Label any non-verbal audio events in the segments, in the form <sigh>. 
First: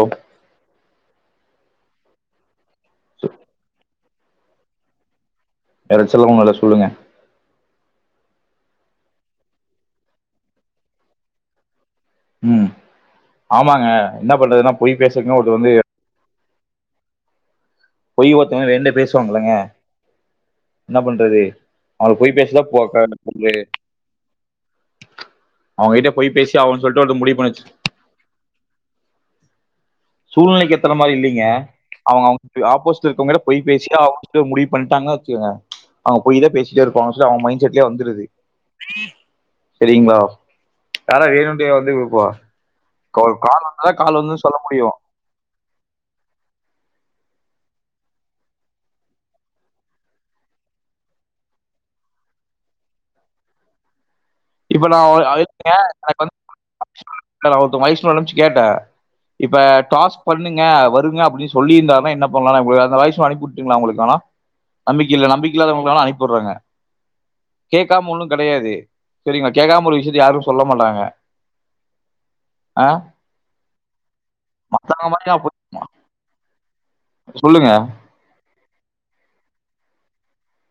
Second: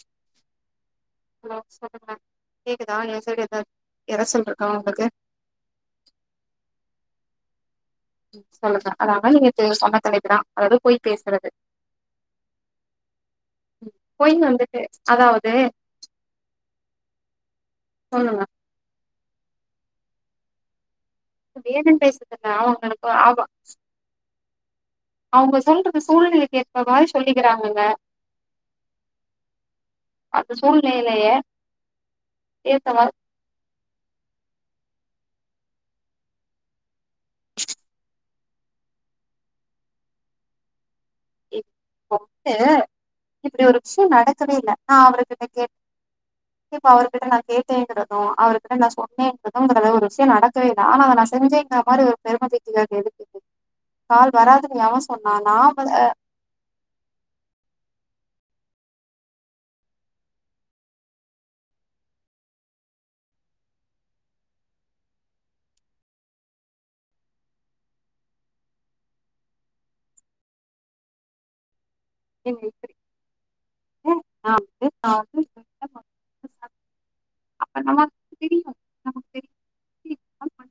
Okay hello சொகமா கேட்குதா நா சொல்றது என்ன சொல்ரகாவு பகே எத சொல்லுங்க மேயோ சொல்லுங்க சொல்லுங்க அதனா நீங்க சொன்ன தலைப்புதா அதாவது பொய் பேசுறது ம் ஆமாங்க என்ன பொய் பண்றதுனா வந்துட்டு பொய் பேசுறக்கு அதாவது ஒருத்தர் வந்து பொய் சொல்லுங்க ஒருத்தவங்க என்ன பேசு த்தோங்கலங்க வேஜன் பொய் பேசுரதா பேசிதான் போ க- அவங்களுக் ஆகு ஒரு அவங்க சொல்றது அவங்ககிட்ட பொய் சூழ்நிலை பேசி ஆகனு சொல்லிட்டு கேத்தமாரி ஒருத்தர் முடிவு பண்ணுச்சு சொல்லிக்ராங்கங்க சூழ்நிலைக்கு ஏத்தற மாரி இல்லிங்க அவன் அவனுக் ஏத்த ஆப்போசிட்ல மாரி இருக்கவங்கட பொய் பேசிதாஆவன்ட் முடிவு பண்ட்டாங்க வச்சிகங்க அவங்க பொய் தா பேசிட்டே இரு போனச அவ மைண்ட் செட்லே வந்துருது செரிங்ளா ஆனா வேணுன்ட்டே வந்து இப்ப குபா வந்து இப்டி ஒரு விஷயோ நடக்கவே இல்ல நா அவரு கிட்ட கேட் இப்ப அவர்கிட்ட நா கேட்டேங்கிறதோ அவர்கிட்ட நா சொன்னேங்கறதோ அப்டி ஒரு விஷயோ நடக்கவே இல்ல ஆனா அத நா செஞ்சேங்கிற மாரி ஒரு பெரும பீத்தி வேல எதுக்கு இது கால் வராதுன்னு எவ சொன்னா நா ப அ வாய்ஸ் நோட் அனுப்ச்சி கேட்ட இப்ப டாஸ்க் பண்ணுங்க வருங்க அப்டின்னு சொல்லிருந்தாருனா என்ன பண்ணலா அந்த வாய்ஸ் அனுப்பி உட்டுங்களா உங்களுக்கு வேனா நம்பிக்க இல்ல நம்பிக்க இல்லாதவங்களுக்கு வேனா அனுப்பி வுட்றங்க கேட்காம ஒன்னு கெடையாது சரிங்க கேட்காம ஒரு விஷயத்த யாரு சொல்ல மாட்டாங்க <inaudible> ஆஹ் மத்தவங்க மாதிரி நான் போய் சொல்லுங்க அப்ப நல்லாருக்கு தெரியு நமக் தெரியு இதமாரி பண்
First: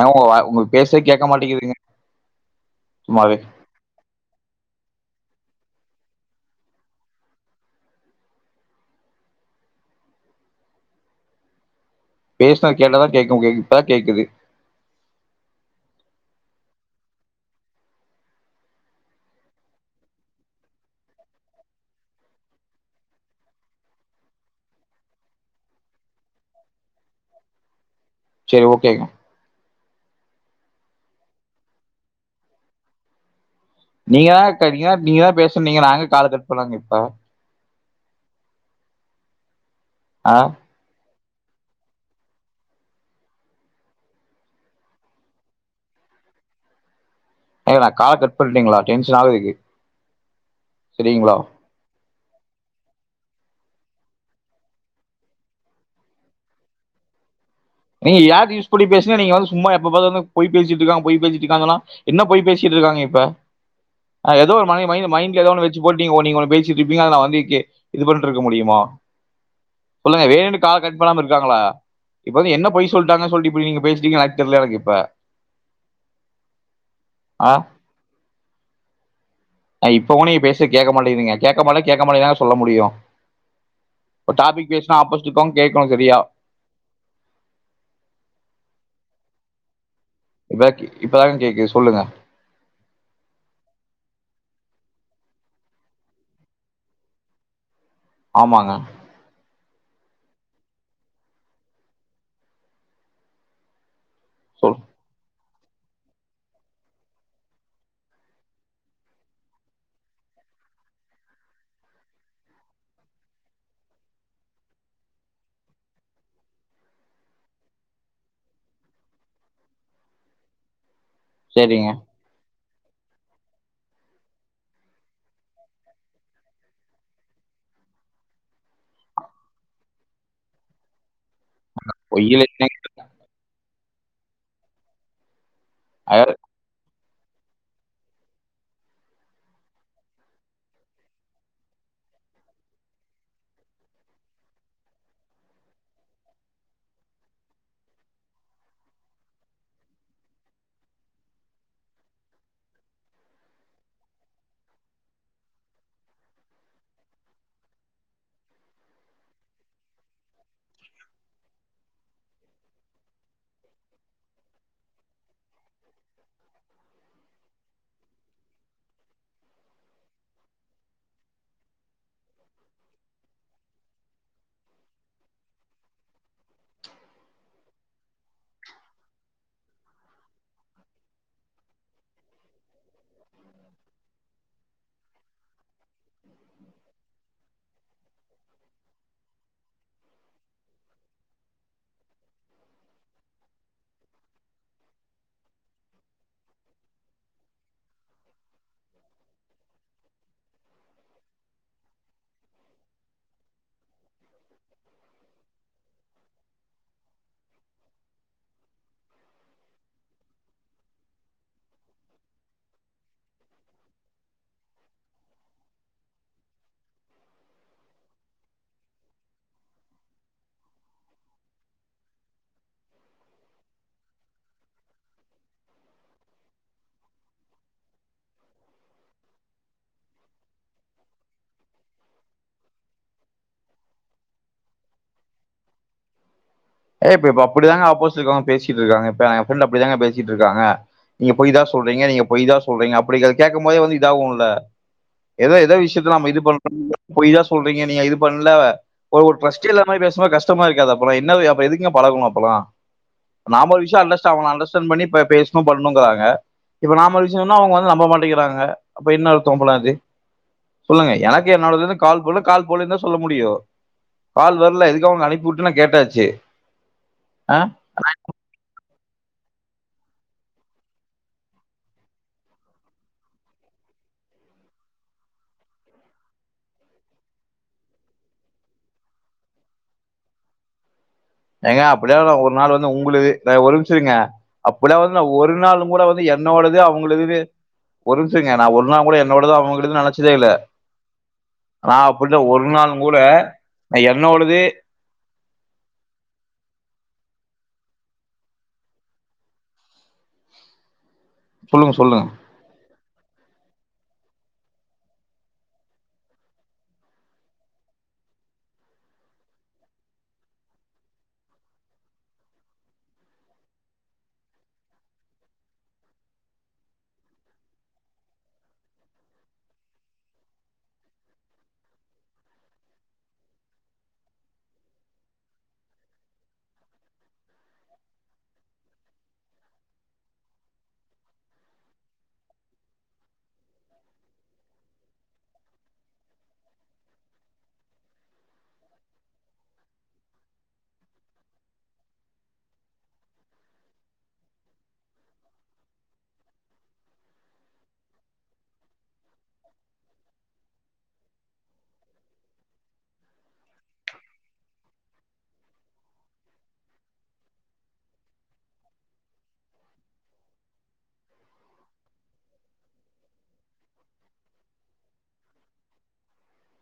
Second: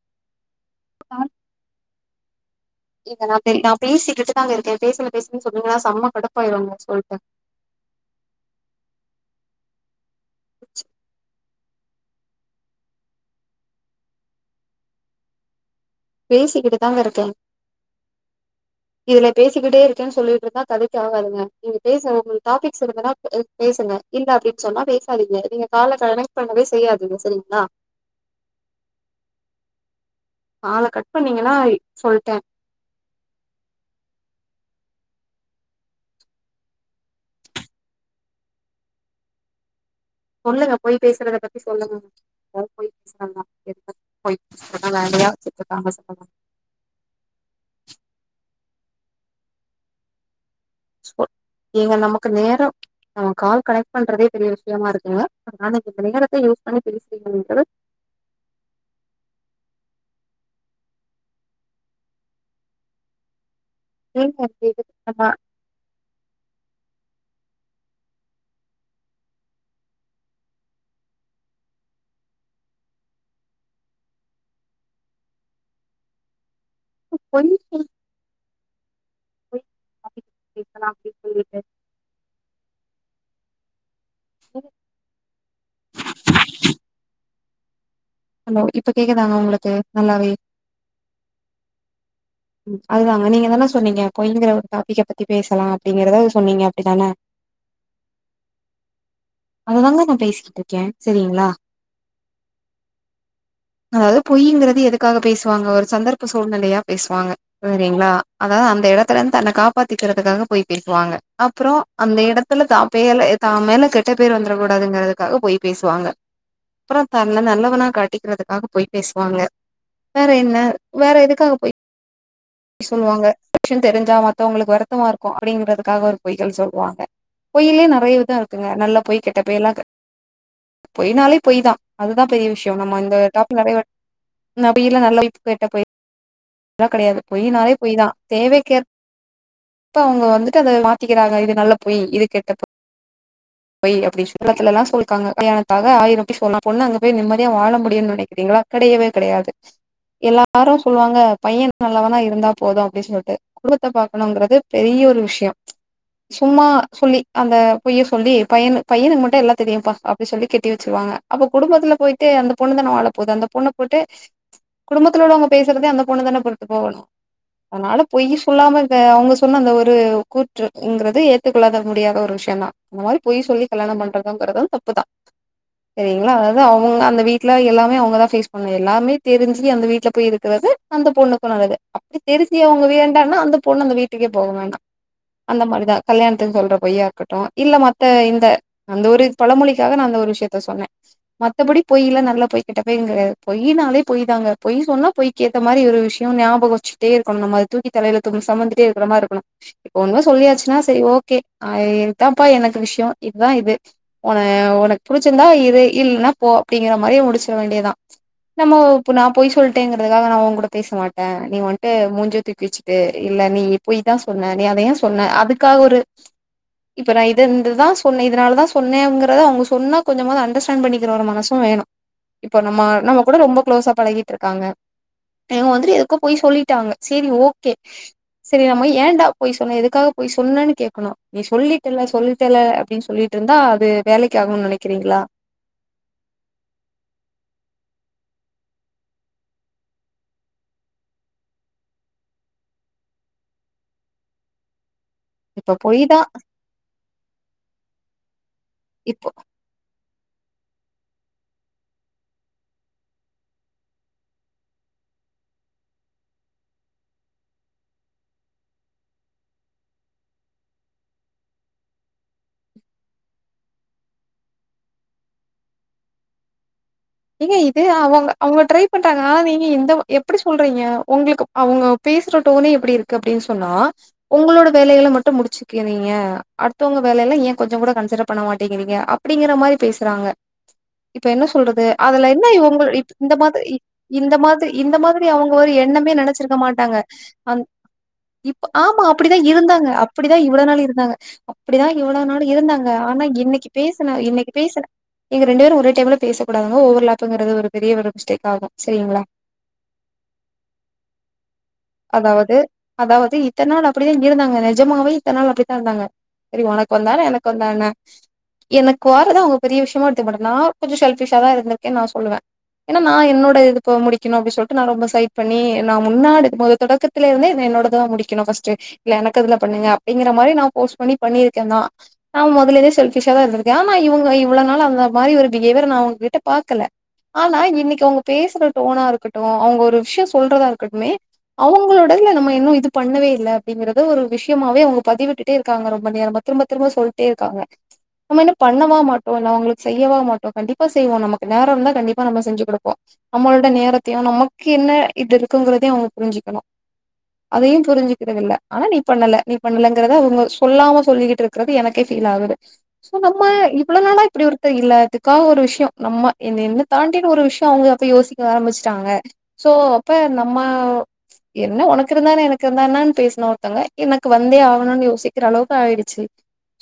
அவங்க வா உங்குளுக் பேசே கேக்க மாட்டிகுதுங்க இல்ல நா பே நா பேசிக்கிட்டு தாங்க இருக்கே பேசல பேசு சொன்னீங்கன்னா செம்ம கடுப்பாயிருங்க சொல்ட்ட <inaudible> பேசுனா கேட்டா தா கேக்கமுடியு இப்ப தா கேக்குது பேசிக்கிட்டு தாங்க இருக்கே இதுல பேசிக்கிட்டே இருக்கேனு சொல்ட்டு இருந்தா கதைக் ஆகாதுங்க நீங்க பேச உங்க டாபிக்ஸ் இருந்தா பேசுங்க இல்ல அப்டினு சொன்னா பேசாதீங்க நீங்க கால கனெக்ட் பண்ணவே செய்யாதீங்க சரிங்ளா சரி ஓகேங்க கால கட் பண்ணீங்கனா ஐ சொல்ட்ட நீங்க தா க நீங்க தா பேச சொன்னிங்க நாங்க காலா கட் பனாங்க இப்ப ஆ சொல்லுங்க பொய் பேசுறத பத்தி சொல்லுங்க பொய் பேசுறாங்க எல்லாரு பொய் பேசுறத வேலையா வச்சுட்டுருக்காங்க சொல்லுங்க ஏங்க நா கால கட் பண்ணட்டுங்ளா டென்ஷனாகுது இதுக்கு சோ இங்க நம க்கு நேரோ நம்ம கால் கனெக்ட் பண்றதே பெரிய விஷயமா இருக்குங்க அதனால இந்த நேரத்த யூஸ் பண்ணி பேசுவீங்களே தவிர இங்க ஆப் யூஸ் பண்ணி பேசுனா நீங்க வந்து சும்மா எப்ப பாத்தாலு பொய் பேசிட்ருக்கா பொய் பேசிட்ருக்காங்கனா என்ன பொய் பேசிட்டு இருக்காங்க இப்ப ஆ ஏங்க எதோ ஒரு இப்படி மை இது? மை நம்ம மைண்ட்ல எதோன்னு வெச்சுப்போட்டு நீங்க ஒன் நீங்க ஒன்னு பேசிட்ருப்பீங்க அத நா வந் இதுக்கே இது பண்ட்டு இருக்க முடியுமா சொல்லுங்க வேணுன்னு கால கட் பண்ணாம இருக்காங்களா இ மொதல்ல என்ன பொய் சொல்ட்டாங்க சொல்ட்டு இப்டி நீங்க பேசிட்ருக்கீங்கனு எனக்கு தெர்ல எனக்கு இப்ப அ கொஞ்சோ ஆ இப்பவு நீங்க பேசறது பேசலா கேக்க அப்டின்னு மாட்டேங்குதுங்க கேக்க சொல்லிட்டு மாட்டதுனா கேக்க மாட்டேங்குதுதாங்க சொல்ல முடியு இப்ப டாபிக் பேசுனா ஆப்போசிட் இருக்கவங்க கேக்கணு சரியா ஹலோ இப்ப கேக்குதாங்க உங்களுக்கு நல்லாவே இப்ப இப்பதாங்க கேக்குது சொல்லுங்க ம் அதுதாங்க நீங்கதான சொன்னீங்க கொழ்ந்திங்கள டாபிக்க பத்தி பேசலா அப்டிங்கறத சொன்னீங்க அப்டிதான ஆமாங்க அதுதாங்க நா பேச பேசிட்ருக்கே செரிங்ளா அதாவது சொல் பொய்யிங்கறது எதுக்காக பேசு வாங்க ஒரு சந்தர்ப்ப சூழ்நிலையா பேசுவாங்க சரிங்களா அதாவது அந்த எடத்துல இருந்து தன்ன காப்பாத்திக்கிறதுக்காக போய் பேசுவாங்க அப்புறோ அந்த எடத்துல தா பேர்ல தான் மேல கெட்ட பேர்வ ந்துரக்கூடாதுங்கிறதுக்காக பொய் பேசுவாங்க அப்புறோ தன்ன நல்ல வனா காட்டிக்கிறதுக்காக பொய் பேசுவாங்க வேற என்ன வேற எதுக்காக பொய் சரிங்க சொல்வாங்க விஷயோ தெரிஞ்சா மத்தவங்களுக்கு வருத்தமா இருக்கு அப்படிங்கறதுக்காக ஒரு பொய்கள் சொல்வாங்க பொய்யிலயே நெறைய விதோ இருக்குங்க நல்ல பொய் கெட்ட பொய் எல்லா இக்கு பொய்னாலே பொய்தா அதுதா பொய்யில பெரிய விஷயோ என்னங்க நம்ம இந்த டாபிக் நெறைய வாட் நெறைய இதுல நல்ல பொய் கெட்ட பொய் அவரு கெடையாது பொய்னாலே பொய்தா தேவைக்கேற்ப அவங்க வந்துட்டு அத மாத்திக்கிறாங்க இது நல்ல பொய் இது கெட்ட பொய் அப்பிடி சொ சொந்தத்துல எல்லா சொல்லிருக்காங்க கல்யாணத்க்காக ஆயிரம் பொய் சொல்லலா பொண்ணு அங்க போய் நிம்மதியா வாழ முடியுனு நெனைக்கிறீங்களா கெடையவே கெடையாது எல்லாரு சொல்வாங்க பைய ந ல்லவனா இருந்தா போது அப்டீ சொல்ட்டு குடும்பத்த பாக்கனுங்கறது பெரிய ஒரு விஷயோ சும்மா சொல்லி அந்த பொய்ய சொல்லி பையன பையனுக்கு மட்டு எல்லா தெரியுப்பா அப்டி சொல்லி கட்டி வச்சுருவாங்க அப்ப குடும்பத்துல போயிட்டு அந்த பொண்ணு தான வாழப்போது அந்த பொண்ண போட்டு குடும்பத்துல உள்ளவங்க பேசறதே அந்த பொண்ணுதான பொறு த்து போகணு அதனால பொய்யி சொல்லாம இருக்கறத அவங்க சொன்ன அந்த ஒரு கூற்றுங்கறது ஏத்துக்கொள்ளாத முடியாத ஒரு விஷயந்தா அந்த மாதிரி பொய் சொல்லி கல்யாணோ பண்றதுங்கறது தப்புதா செரிங்களா அதாவது அவங்க அந்த வீட்ல எல்லாமே அவங்கதா ஃபேஸ் பண்ணணு எல்லாமே தெரிஞ்சு அந்த வீட்ல போய் இருக்குறது அந்த பொண்ணு சொன்னாங்க அது அப்டி தெரிஞ்சு அவங்க வேண்டான்னா அந்த பொண்ணு அந்த வீட்டுக்கே போகவேண்டா அந்த மாரி தா கல்யாணத்துக்கு சொல்ற பொய்யா இருக்கட்டு இல்ல மத் த இந்த அந்த ஒரு பழமொழிக்காக நா அந்த ஒரு விஷயத்த சொன்னே மத்தபடி பொய்யில நல்ல பொய் கெட்ட பொய்ங்கற பொய்யினாலே பொய்தாங்க பொய் சொன்னா பொய்க்கி ஏத்த மாரி ஒரு விஷ யோ ஞாபகோ வச்சுட்டே இருக்கணு நம்ம அத தூக்கி தலையில தூக்கி சொமந்துட்டே இருக்குற மாரி இருக்கணு இப்போ உண்ம சொல்லியாச்சுனா சரி ஓகே ஆ இதுதாம்பா எனக்கு விஷயோ இதா இது உன உனக்கு புடிச்சிருந்தா இரு இல்னா போ அப்டிங்கிற மாரி முடிச்சிர வேண்டியதுதா நம்ம இப்போ நா பொய் சொல்ட்டேங்கிறதுக்காக நா ஒங்கூட பேசமாட் டே நீ வந்ட்டு மூஞ்சிய தூக்கி வச்சுட்டு இல்ல நீயி பொய்தா சொன்ன நீ அத யே சொன்ன அதுக்காக ஒரு இப்ப நா இது இந்த இதுதா சொன்னே இதனாலதா சொன்னேங்கறத அவங்க சொன்னா கொஞ்சமாது அண்டர்ஸ்டாண்ட் பண்ணிக்கிற ஒரு மனசு வேணு இப்ப நம்ம நம்ம கூட ரொம்ப குளோஸா பழகிட்ருக்காங்க இவுங்க வந்துட்டுது எது க்கோ பொய் சொல்லிட்டாங்க செரி ஓகே செரி நம்ம ஏண்டா பொய் சொன்னே எதுக்காக பொய் சொன்னேனு கேக்கணு நீ சொல்லிட்டல்ல சொல்ட்டல்ல அப்பிடி சொல்லிட்ருந்தா அது வேலைக்காகுன் நெனக்கிறீங்ளா சிட்ல இருக்கவுங்க பேசிட்ருக்காங்க இப்ப எ ஃப்ரென்ட் அப்டிதாங்க பேசிட்ருக்காங்க நீங்க பொய் தா சொல்றீங்க நீங்க பொய் தா சொல்றீங்க அப்பிடி அத கேக்கும்போதே வந்து இதாவுல்ல எதோ எதோ இப்ப பொய் விஷ்யத்துல தா நம்ம இது பண் <inaudible> பொய் தா சொல்றீங்க நீங்க இது பண்ல ஒரு இப்போ ஒரு ட்ரஸ்ட்டே இல்லாத மா பே சுனா கஷ்டமா இருக்காதா அப்பறொ என்னது அப்றொ எதுக்குங்க பழகணு அப்புல்லா நாம ஒரு விஷ்ய அண்டஸ்டான் பன அன்டஸ்டான் பண்ணி ப பேசுனு பண்ணணுங்குறாங்க இப்ப நாம ஒரு விஷ்யொ சொன்னா அவுங்க வந்து நம்பமாட்டேகிறாங்க அப்ப என்ன அர்த்தொ அப்பனா அது சொல்லுங்க எனக்கு என்னோடதுலந்து கால் போல கால் போலந்தா சொல்ல முடியு கால் வர்ல இதுக்கு அவுங்க அனுப்பி வுட்டு நா கேட்டாச்சு ஏங்க ஆ இது அவங்க அவுங்க ட்ரை பண்டாங்கனா நீங்க இந்த எப்பிடி சொல்றீங்க ஒங்ளுக்கு அவுங்க பேசுற டோனே எப்பிடி இருக்கு அப்டின் சொன்னா ஒங்களோட வேலைகள மட்டும் முடுச்சுக்குறீங்க அடுத்தவுங்க வேலைலா ஏ கொஞ்ச கூட கன்சிடர் பண்ண மாட்டேக்கிறீங்க அப்பிடிங்கிற மாரி பேசுறாங்க இப்ப என்ன ஏங்க சொல்றது அப்படிலாம் அதுல நான் என்ன ஒரு நாள் இவுங்க வந்து இத் உங்களுது இந்த மாதி நான் ஒரு இ நிமிஷம் இருங்க இந்த மாதி இந்த அப்படிலாம் வந்து மாதிரி நான் அவுங்க ஒரு நாள் கூட எண்ணமே வந்து நெனச்சிருக்க என்னோடது மாட்டாங்க அவங்களுது அந் ஒரு நிமிஷம் இருங்க இப்ப நான் ஒரு ஆமா நாள் கூட அப்பிடிதா என்னோடது இருந்தாங்க அவங்களுது நினைச்சதே அப்பிடிதா இல்ல இவ்ளொ நாளு இருந்தாங்க அப்பிடிதா நான் இவ்வளொ நாள் அப்படிலாம் ஒரு இருந்தாங்க கூட ஆனா இன்னக்குனி நான் பேசுன இன்னக்கி என்னோடது பேசுன எங்க ரெண்டு பேரு ஒரே டேபிள்ல பேசகூ டாதுங்க ஓவர்லாப்புங்கிறது ஒரு பெரிய ஒரு மிஸ்டேக் ஆகு செரிங்ளா சொல்லுங்க சொல்லுங்க அதாவது இத்தன் நாள் அப்பிடிதா இருந்தாங்க நெஜமாவே இத்தன் நாள் அப்டிதா இருந்தாங்க செரி ஒனக்கு வந்தா என்ன எனக்கு வந்தா என்ன எனக்கு வரத அவுங்க பெரிய விஷ்யமா எடுத்துகமாட்டே நா கொஞ்ச செல்ஃபிஷாதா இருந்திருக்கேன் நா சொல்லுவே ஏன்னா நா என்னோட இதுப்ப முடிக்கணு அப்டி சொல்ட்டு நா ரொம்ப சைட் பண்ணி நா முன்னாடி மொத தொடக்கத்துலருந்தே இத என்னோடதா முடிக்கணு ஃபஸ்ட்டு இல்ல எனக்கு அதுல பண்ணுங்க அப்டிங்கிற மாரி நா போஸ்ட் பண்ணி பண்ணியிருக்கெந்தா நா மொதலயே செல்ஃபிஷா தா இருந்திருக்கே ஆமா இவுங்க இவ்ளொ நாள் அந்த மாரி ஒரு பிஹேவியர நா‌ அவுங்ககிட்ட பாக்கல ஆனா இன்னக்கி அவுங்க பேசுற டோனா இருக்கட்டு அவுங்க ஒரு விஷ்யொ சொல்றதா இருக்கட்டுமே அவுங்களோடதுல்ல நம்ம இன்னு இது பண்ணவே இல்ல அப்டிங்கிறத ஒரு விஷ்யமாவே அவுங்க பதிவிட்டுட்டே இருக்காங்க ரொம்ப நேரமா திரும்ப திரும்ப சொல்ட்டே இருக்காங்க நம்ம என்ன பண்ணவா மாட்டோ இல்ல அவுங்களுக் செய்யவா மாட்டோ கண்டிபா செய்வோ நமக்கு நேரொ இருந்தா கண்டிப்பா நம்ம செஞ்சு குடுப்போ நம்மளோட நேரத்தயு நமக்கு என்ன இது இருக்குங்கிறதையு அவுங்க புரிஞ்சிக்கணு அதயு புரிஞ்சிகிறதில்ல ஆனா நீ பண்ணல நீ பண்ணலங்கறத அவுங்க சொல்லாம சொல்லிக்கிட்ருக்றது எனக்கே ஃபீல் ஆகுது சோ நம்ம இவ்ள நாளா இப்டி ஒருத்தர் இல்ல அதுக்காக ஒரு விஷ்யொ நம்ம இந்த என்ன தாண்டின்னு ஒரு விஷ்யொ அவுங்க அப்ப யோசிக்க ஆரம்பிச்ட்டாங்க சோ அப்ப நம்ம என்ன ஒனக்கிருந்தா என்ன எனக்கிருந்தா என்னன் பேசுன ஒருத்தங்க எனக்கு வந்தே ஆகணுன் யோசிக்கிற அளவுக்கு ஆயிடுச்சு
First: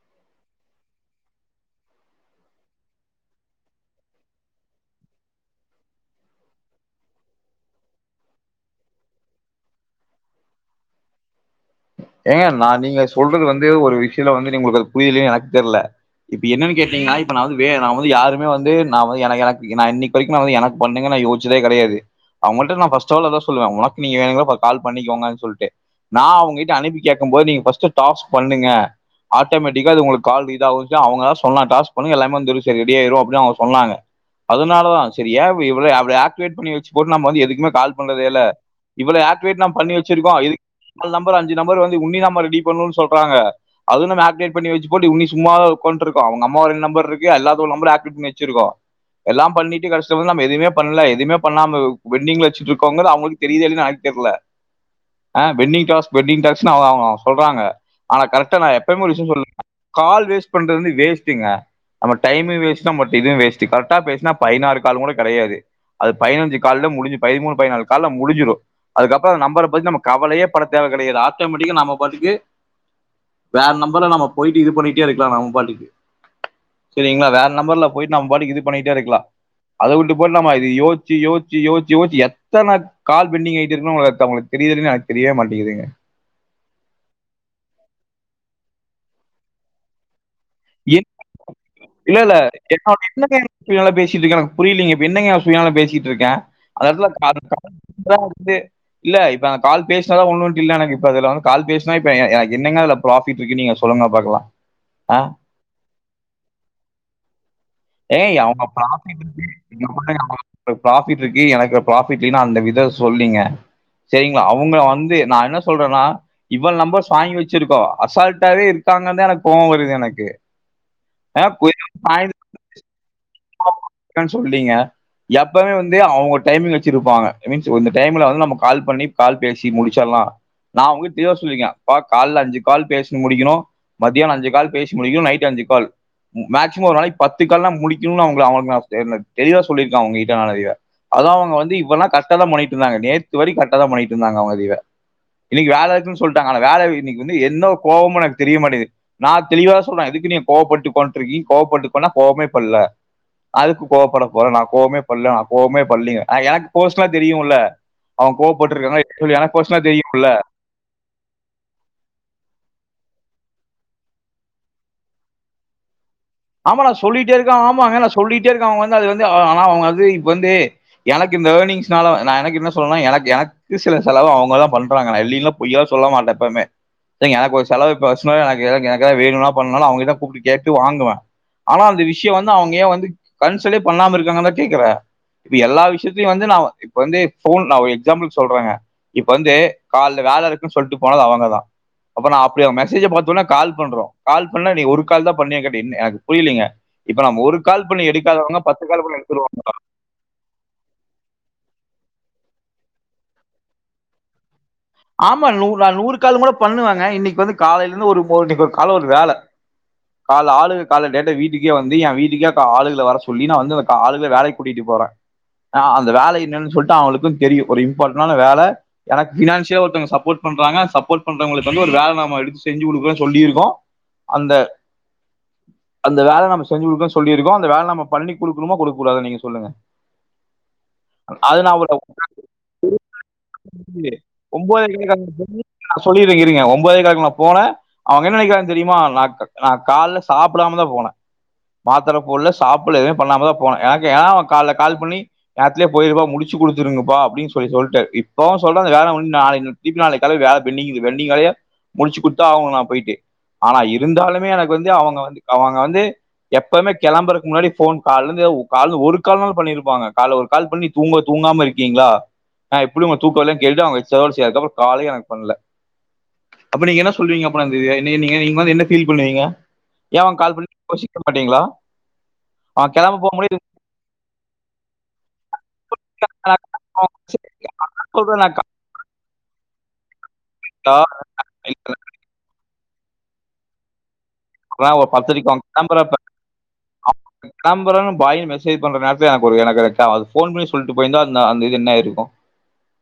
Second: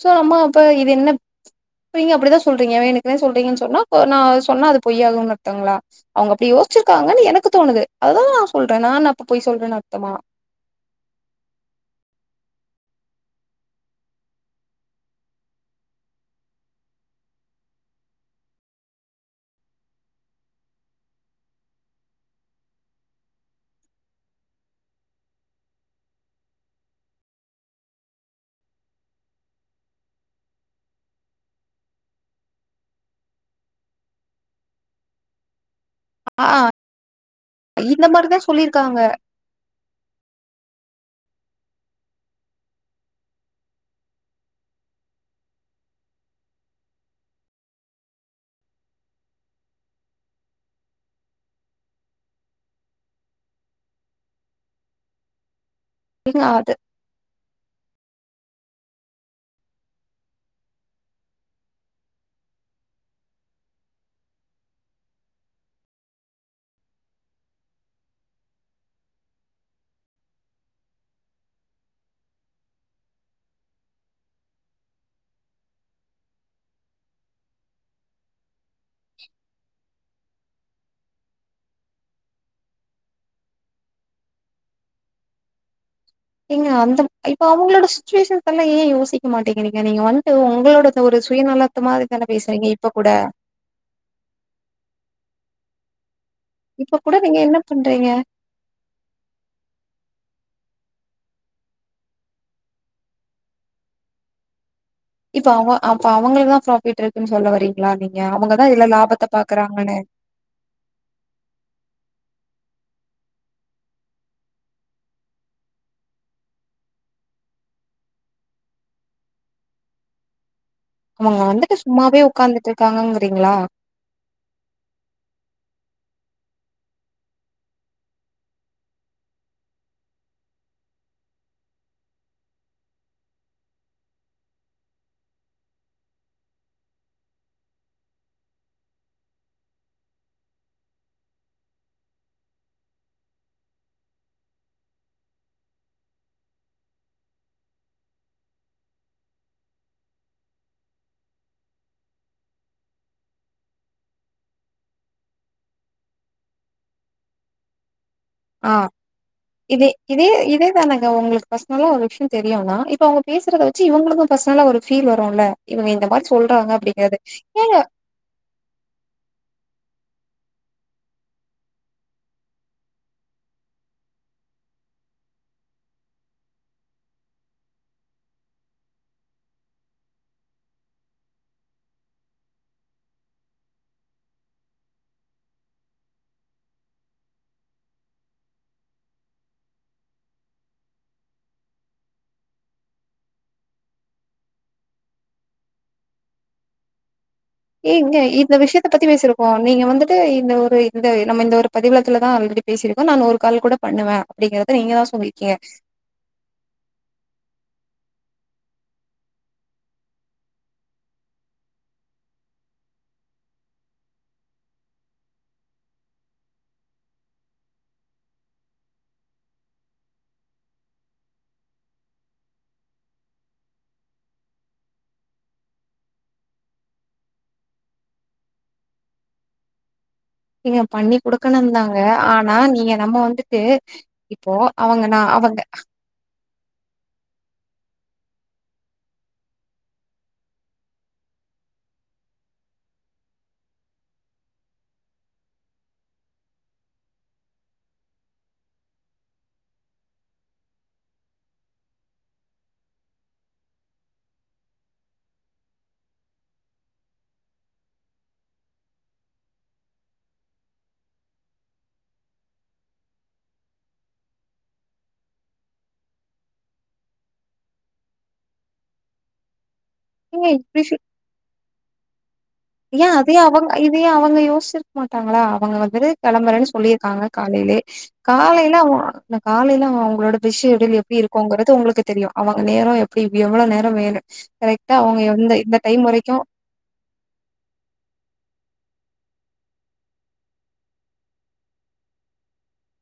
சோ நம்ம அப்ப இது என்ன இப்ப நீங்க அப்பிடிதா சொல்றீங்க வேணுக்குமே சொல்றீங்கன் சொன்னா அப்ப நா சொன்னா அது பொய்யாகுன் அர்த்தங்களா அவுங்க அப்டி யோசுச்சிர்க்காங்கன் எனக்கு தோணுது அத நா சொல்றே நா என்னப் ப பொய் சொல்றென் அர்த்தமா ஏங்க நா நீங்க சொல்றது வந்து ஒரு விஷ்யல வந்து உங்களுக்கு அது புரியலயா எனக் தெர்ல இப்ப என்னனு கேட்டீங்னா இப்ப நா வந்து வே நா வந்து யாருமே வந்து நா வந்து என‌ எனக்கு நா இன்னக்கி வரைக்‌ நா வந்து எனக் பண்ணுங்க நா யோச்சதே கடயாது அவுங்கள்ட நா ஃபஸ்ட்டால் அதா சொல்வே ஒனக்கு நீங்க வேணுங்கிறத பா கால் பண்ணிக்கோங்க சொல்ட்டு நா அவுங்கிட் ட அனுப்பி கேக்கும் போது நீங்க ஃபஸ்ட்டு டாக்ஸ் பண்ணுங்க ஆட்டமேட்டிக்கா அது உங்களுக் கால் இதாவு சொல்லி அவுங்கதா சொன்னா டாஸ்க் பண்ணி எல்லாமெ வந்துரு செரி ரெடியாயிரு அப்டின்‌ அவுங்க சொன்னாங்க அதுனாலதா செரி ஏ இப்டி இவ்ளொ எ ப்டி ஆ ஆக்டிவேட் பண்ணி வச்சுபோட்டு நம்ம வந்து எதுக்குமே கால் இந்த மாரிதா பண்றதேல்ல சொல்லிருக்காங்க இவள ஆக்டிவேட் நா பண்ணி வச்சுருக்கோ இது அல் நம் பர் அஞ்சு நம்பர் வந்து உன்னி நம்ம ரெடி பண்ணுன் சொல்றாங்க அது நம்ம ஆக்டிவேட் பண்ணி வச்சிபோட்டு உன்னி சும்மா தா உக்கான்ட்ருக்கோ அவுங் நம்ம ஒரு நம்பர்ருக்கு எல்லாத்தோ நம்பரு ஆக்டிவெட் பண்ணி வச்சிருகோ எல்லாம் பண்ணிட்டு கடைசில நம்ம எதுமே பண்ல எதுமே பண்லாம பென்டிங்ல வச்சுட்ருக்கோங்கற்து அவுங்களுக்கு தெரியிதா இல்லயான் ஆருக்கு தெர்ல ஆ பென்டிங்ட பென்டிங் நீங்க டாஸ்க்னு அது அவ அவுங்க சொல்றாங்க ஆனா கரட் டா நா எப்பய்மே ஒரு விஷ்ய சொல்லு கால் வேஸ் பண்றது வந்து வேஸ்ட்டுங்க நம்ம டைமு வேஸ்ட்டு நம்ம இது வேஸ்ட்டு கரட்டா பேசுனா பைனாறு காலுங் கூட கெடயாது அது பைனஞ்சு கால்ல முடுஞ்சு பைமூனு பைனாலு கால்ல முடுஞ்சுரு அதுக்கப்பற நம்பர பத்தி நம்ம கவலையே பட தேவ கெடயாது ஆட்டோமெட்டிக்கா நம்ம பாட்டுக்கு வேற நம்பர்ல நம்ம போயிட்டு இது பண்ணிட்டே இருக்லா நம்ம பாட்டுக்கு செரிங்ளா வேற நம்பர்ல போயிட்டு நம் பாட்டுக்கு இது பண்ணிட்டேருக்லா அத விட்டு போட் நம்ம இத யோச்சு யோச்சு யோச்சு யோச்சு எத்தன கால் பென்டிங் ஆயிட்டே இருக்குன் ஒங்கள த அவுங்களுக் தெரியிதா இல்லயான் எனக் தெரியவே மாட் டிக்குதுங்க ஏங்க அந்த இப்ப அவுங்களோட சுச்சிவேஷன்பல்லா ஏ யோசிக் க மாட்டிக்கிறிங்க நீங்க வந் என் இல்லெல்ல பேசுறீங்க <unintelligible> இப்ப கூட என்னங்க சுயநலா பேசிட்ருக்கே எனக்கு புரியிலெங்க இப்ப என்னங்க நா சுயநலமா பேசி ட்ருக்கே அந்த இப்ப கூட நீங்க என்ன பண்றீங்க எடத்துல <inaudible> வந்து இல்ல இப்ப நா கால் பேசுனா தா ஒன்னூன்டு இல்ல எனக்கு இப்ப அதுலால் கால் பேசுனா இப்ப‌ என எனக்கு என்னங்க அதுல ப்ராஃபிட்ருக்கு நீங்க சொல்லுங்க பாக்கலா ஆ இப்ப அவ அப்ப அவுங்களுக்தா ப்ராஃபிட் இருக்குன் சொல்ல வரிங்ளா நீங்க ஏய் அவங்க அவுங்கதா இதுல ப்ராஃபிட் லாபத்த இருக்கு நீங்க பாக்குறாங்கனு பாருங்க, அவங்களுக்கு சொல்லிங் சேரிங்களா அவங்க வந்து நான் என்ன சொல்றேன்னா இவ்வள் நம்பர் சாங்கி வச்சிருக்கோம் அசால்டாவே இருக்காங்க தான் எனக்கு கோவம் வருது எனக்கு அங்க வந்துட்டு சும்மாவே உட்காந்துட்டு யிருகிங்க ப் சொல்லிங்க எப்பமேவந் அவங்க டைம்மிங் வச்சிருப்பாங்க இட் பீன்ஸ் இந்த டைம் கால் பண்ணி கால் பேசி முடுச்சிரலாம். நான் தெளிவாக சொல்லியிருக்கேன் காலையிலே அஞ்சுகால் பேசிமுடிக்கனும். மதியானம் ஐஞ்சுகால் மேசக்சிம் பத்துகால் முடிக்கனும். ன்னே அவகல அவங்களுக்கு தெளிவா சொல்யிருக்கே அதங்க தீவை அதாஅவங்க வந்து இவெல்லாம் கட்ட தான் பண்ணிட்டு இருந்தாங்க நேற்றுத்து வரை கட்ட தான் பண்ணிட்டு இருந்தாங்க அவங்க தீவ இன்னைக்கு வேலை இருக்குன்னு சொல்லிட்டாங்க ஆா வேலை இன்னைக்கு வந்து என்ன கோவமும் எனக்கு தெரிய மாட்டேது நான் தெளிவா தான் சொல்றேன் இதுக்கு நீ கோவப்பட்டு கொ இருக்கீங்க கோவப்பட்டுக்ண்டா கோபமே படல அதுக் கோவப்பட போ நா கோவமே பல்ல நான் கோவமே பல்ல எனக்கு போசலாம் தெரியும்ல அவங்க ஆ கோவப்பட்டிருக்காங்க சொல்லி எனக்கு பர்சனலா இதே இதே தெரியும்ல இதேதானங்க உங்களுக்கு பர்சனலா ஒரு விஷயம் தெரியுனா இப்ப அவங்க பேசுற வி ச்சி இவங்கக்கும் பர்சனலா ஒரு பீல் வருல இவங்க இந்த மாரி சொல்றாங்க ஆம்மா நான் அப்டிங்கிறது. சொல்லிடே இருக்கே ஏங்க ஆமாங்க நா சொல்லிட்டே யிருக்கே அவங்க வந்து அது வந்து ஆனா அவங்க வந்து இப்ப வந்து எனக்கு இந்த ஏர்னிங்ஸ்னால நா எனக்கு என்ன சொன்னனா எனக்கு எனக்கு சில செலவு அவங்க எல்லாம் பண்றாங்கா இல்லல்லாம் பொய்யாலும் சொல்ல மாட்டே எப்பமே சரி எனக்கு ஒரு செலவு இக்கு எனக்கு வேணும் பண்ணாலும் அவங்கிட்டதான் கூப்பிட்டு கேட்டு வாங்குவேன் ஆனா அந்த விஷய வந்து அவங்க வந்து கன்சல்லே பணாம யிருக்காங்க தா கேக்குற இப்ப எல்லா விஷயத்தையு வந்து நா இப்ப வந்து போன் நா எக்ஸாம்பிள் சொல்றேங் இப்ப வந்து கால வேலயி ருக்குன்னு சொலிட்டு போனத அவங்கதான் அப்ப நான் அப்படி அவங்க மெசேஜ பா்த்தோன்னா கால் பண்றோம் கால் பண்ணா நீ ஒரு கால் தான் பண்ண கடன்னனு எனக்கு புரியலிங்க இப்ப நம்ம ஒரு கால் பண்ணி ங்க இந்த எடுக்காதவங்க பத்து விஷயத்த கால் பத்தி பண்ணி பேசிருக்கோ எடுத்துருவாங்க நீங்க வந்துட்டு இந்த ஒரு இந்த நம்ம இந்த ஒரு பதிலத்துல தான் ஆல்ரெடி பேசிருக்கு நான் ஒரு கால் கூட பணுவ அப்படிங்கற ஆமா ந நூறு கால் கூட பண்ணுவங்க இன்னைகு வந்து காலைல இருந்து ஒரு கால ஒரு வேல கால ஆளுக காலடைல வீடுகே வந்து என் வீடுகே ஆலுகள வர சொலி நா வந்து ஆளுகள வேலகு கூட்டிடு போற அந்த வேலனனு அவளுகு தெரியு இம்பார்டன்டான வேல எனகு பினாஸி சிஸ்டருதவங்க சபோட் பண்றாங்க சபோட் பண்றவங்களுகுந்துஒரு வேல நம்ம எடுது செஞ்சு குடுகுறோ சொலிருகோ அந்த-அந்த வேல நம்ம செஞ்சுகுடுகுறனு சொலிருகு அந்த வேல நம்ம பண்ணிடுகறோமடுக கூடாத நீங்க சொல்லுக நீங்க பண்ணி குடுகணும்தாங்க ஆனா நீங்க நம்ம வந்துடு இப் ஒன்பதர க்கிற <unintelligible> பெல சொலிருங்க ஓம்பதே காலுகு நா போன அவங்க என்ன நினகுறாங்க தெரியுமா நாக் நா கால சாப்டாம தா போன மாத்ர போல சாப்பிடதுமே பண்ணமா தா போன எனகுயா அவ எனகு கால் பண்ணி நெறதுல போயிருபா முடிச்சுகுதுருங்பா அப்டி சொல் சொல்டு இப்பவு சொல்ற அந்த வேல மூஞ் நாளை திருபி நாளைகு கால வேல பெண்டிங் இருகு பெண்டிங் வேலய மூச்சுகுதுதா ஆவணு நா போய்டு ஆனா இருதாலுமே எனகு வந்து அவங்க வந்து-அவங்க வந்து வந்து எபவுமே கெளம்புறதுகு முன்னாடி போன் காலந்து காலந்து ஒரு கால்னாது பண்ணிருபாங்க கால ஒரு கால் பண்ணி தூங்க தூங்காம இருகீங்களா நா எப்டியு தூக்கவல கேட்த அவங்க சொல்சிய அதுகபுற காலே எனகு பண்ல அப்ப நீங்க என்ன சொலுவீங்க அப்புற நீங்க வந்து என்ன பீல் பண்ணுவீங்க ஏ அவங்க கால் பண்ணி கொஸ்டின் கேக்க மாடீங்களா ஏ அதயே அவங்க இதயே அவங்க யோசிருக்க மாடாங்களா அவங்க வந்து கிளம்பறனு சொலிருகாங்க சொல்றேன் நான் காலைல-காலைல-காலைல அங்களோட கரெக்ட்டா விஷடல் எப்டி இருகுங்கிறது உங்களுகு தெரியு அவங்க நேர எப்டி எவ்ளோ நேர வேணு கரெக்டா இப்தவ அவங்க பதிரைகு எந்த அங்க இந்த டைம் கிளம்பறப வரைக்கு கெளபரனு பாயுனு மெசேஜ் பண்றேரதில எனகு ஒரு எனகு க அது போன் பண்ணி சொலிடு போயிருந்த அந்த-அந்த இது என்ன ஆஇருக்கு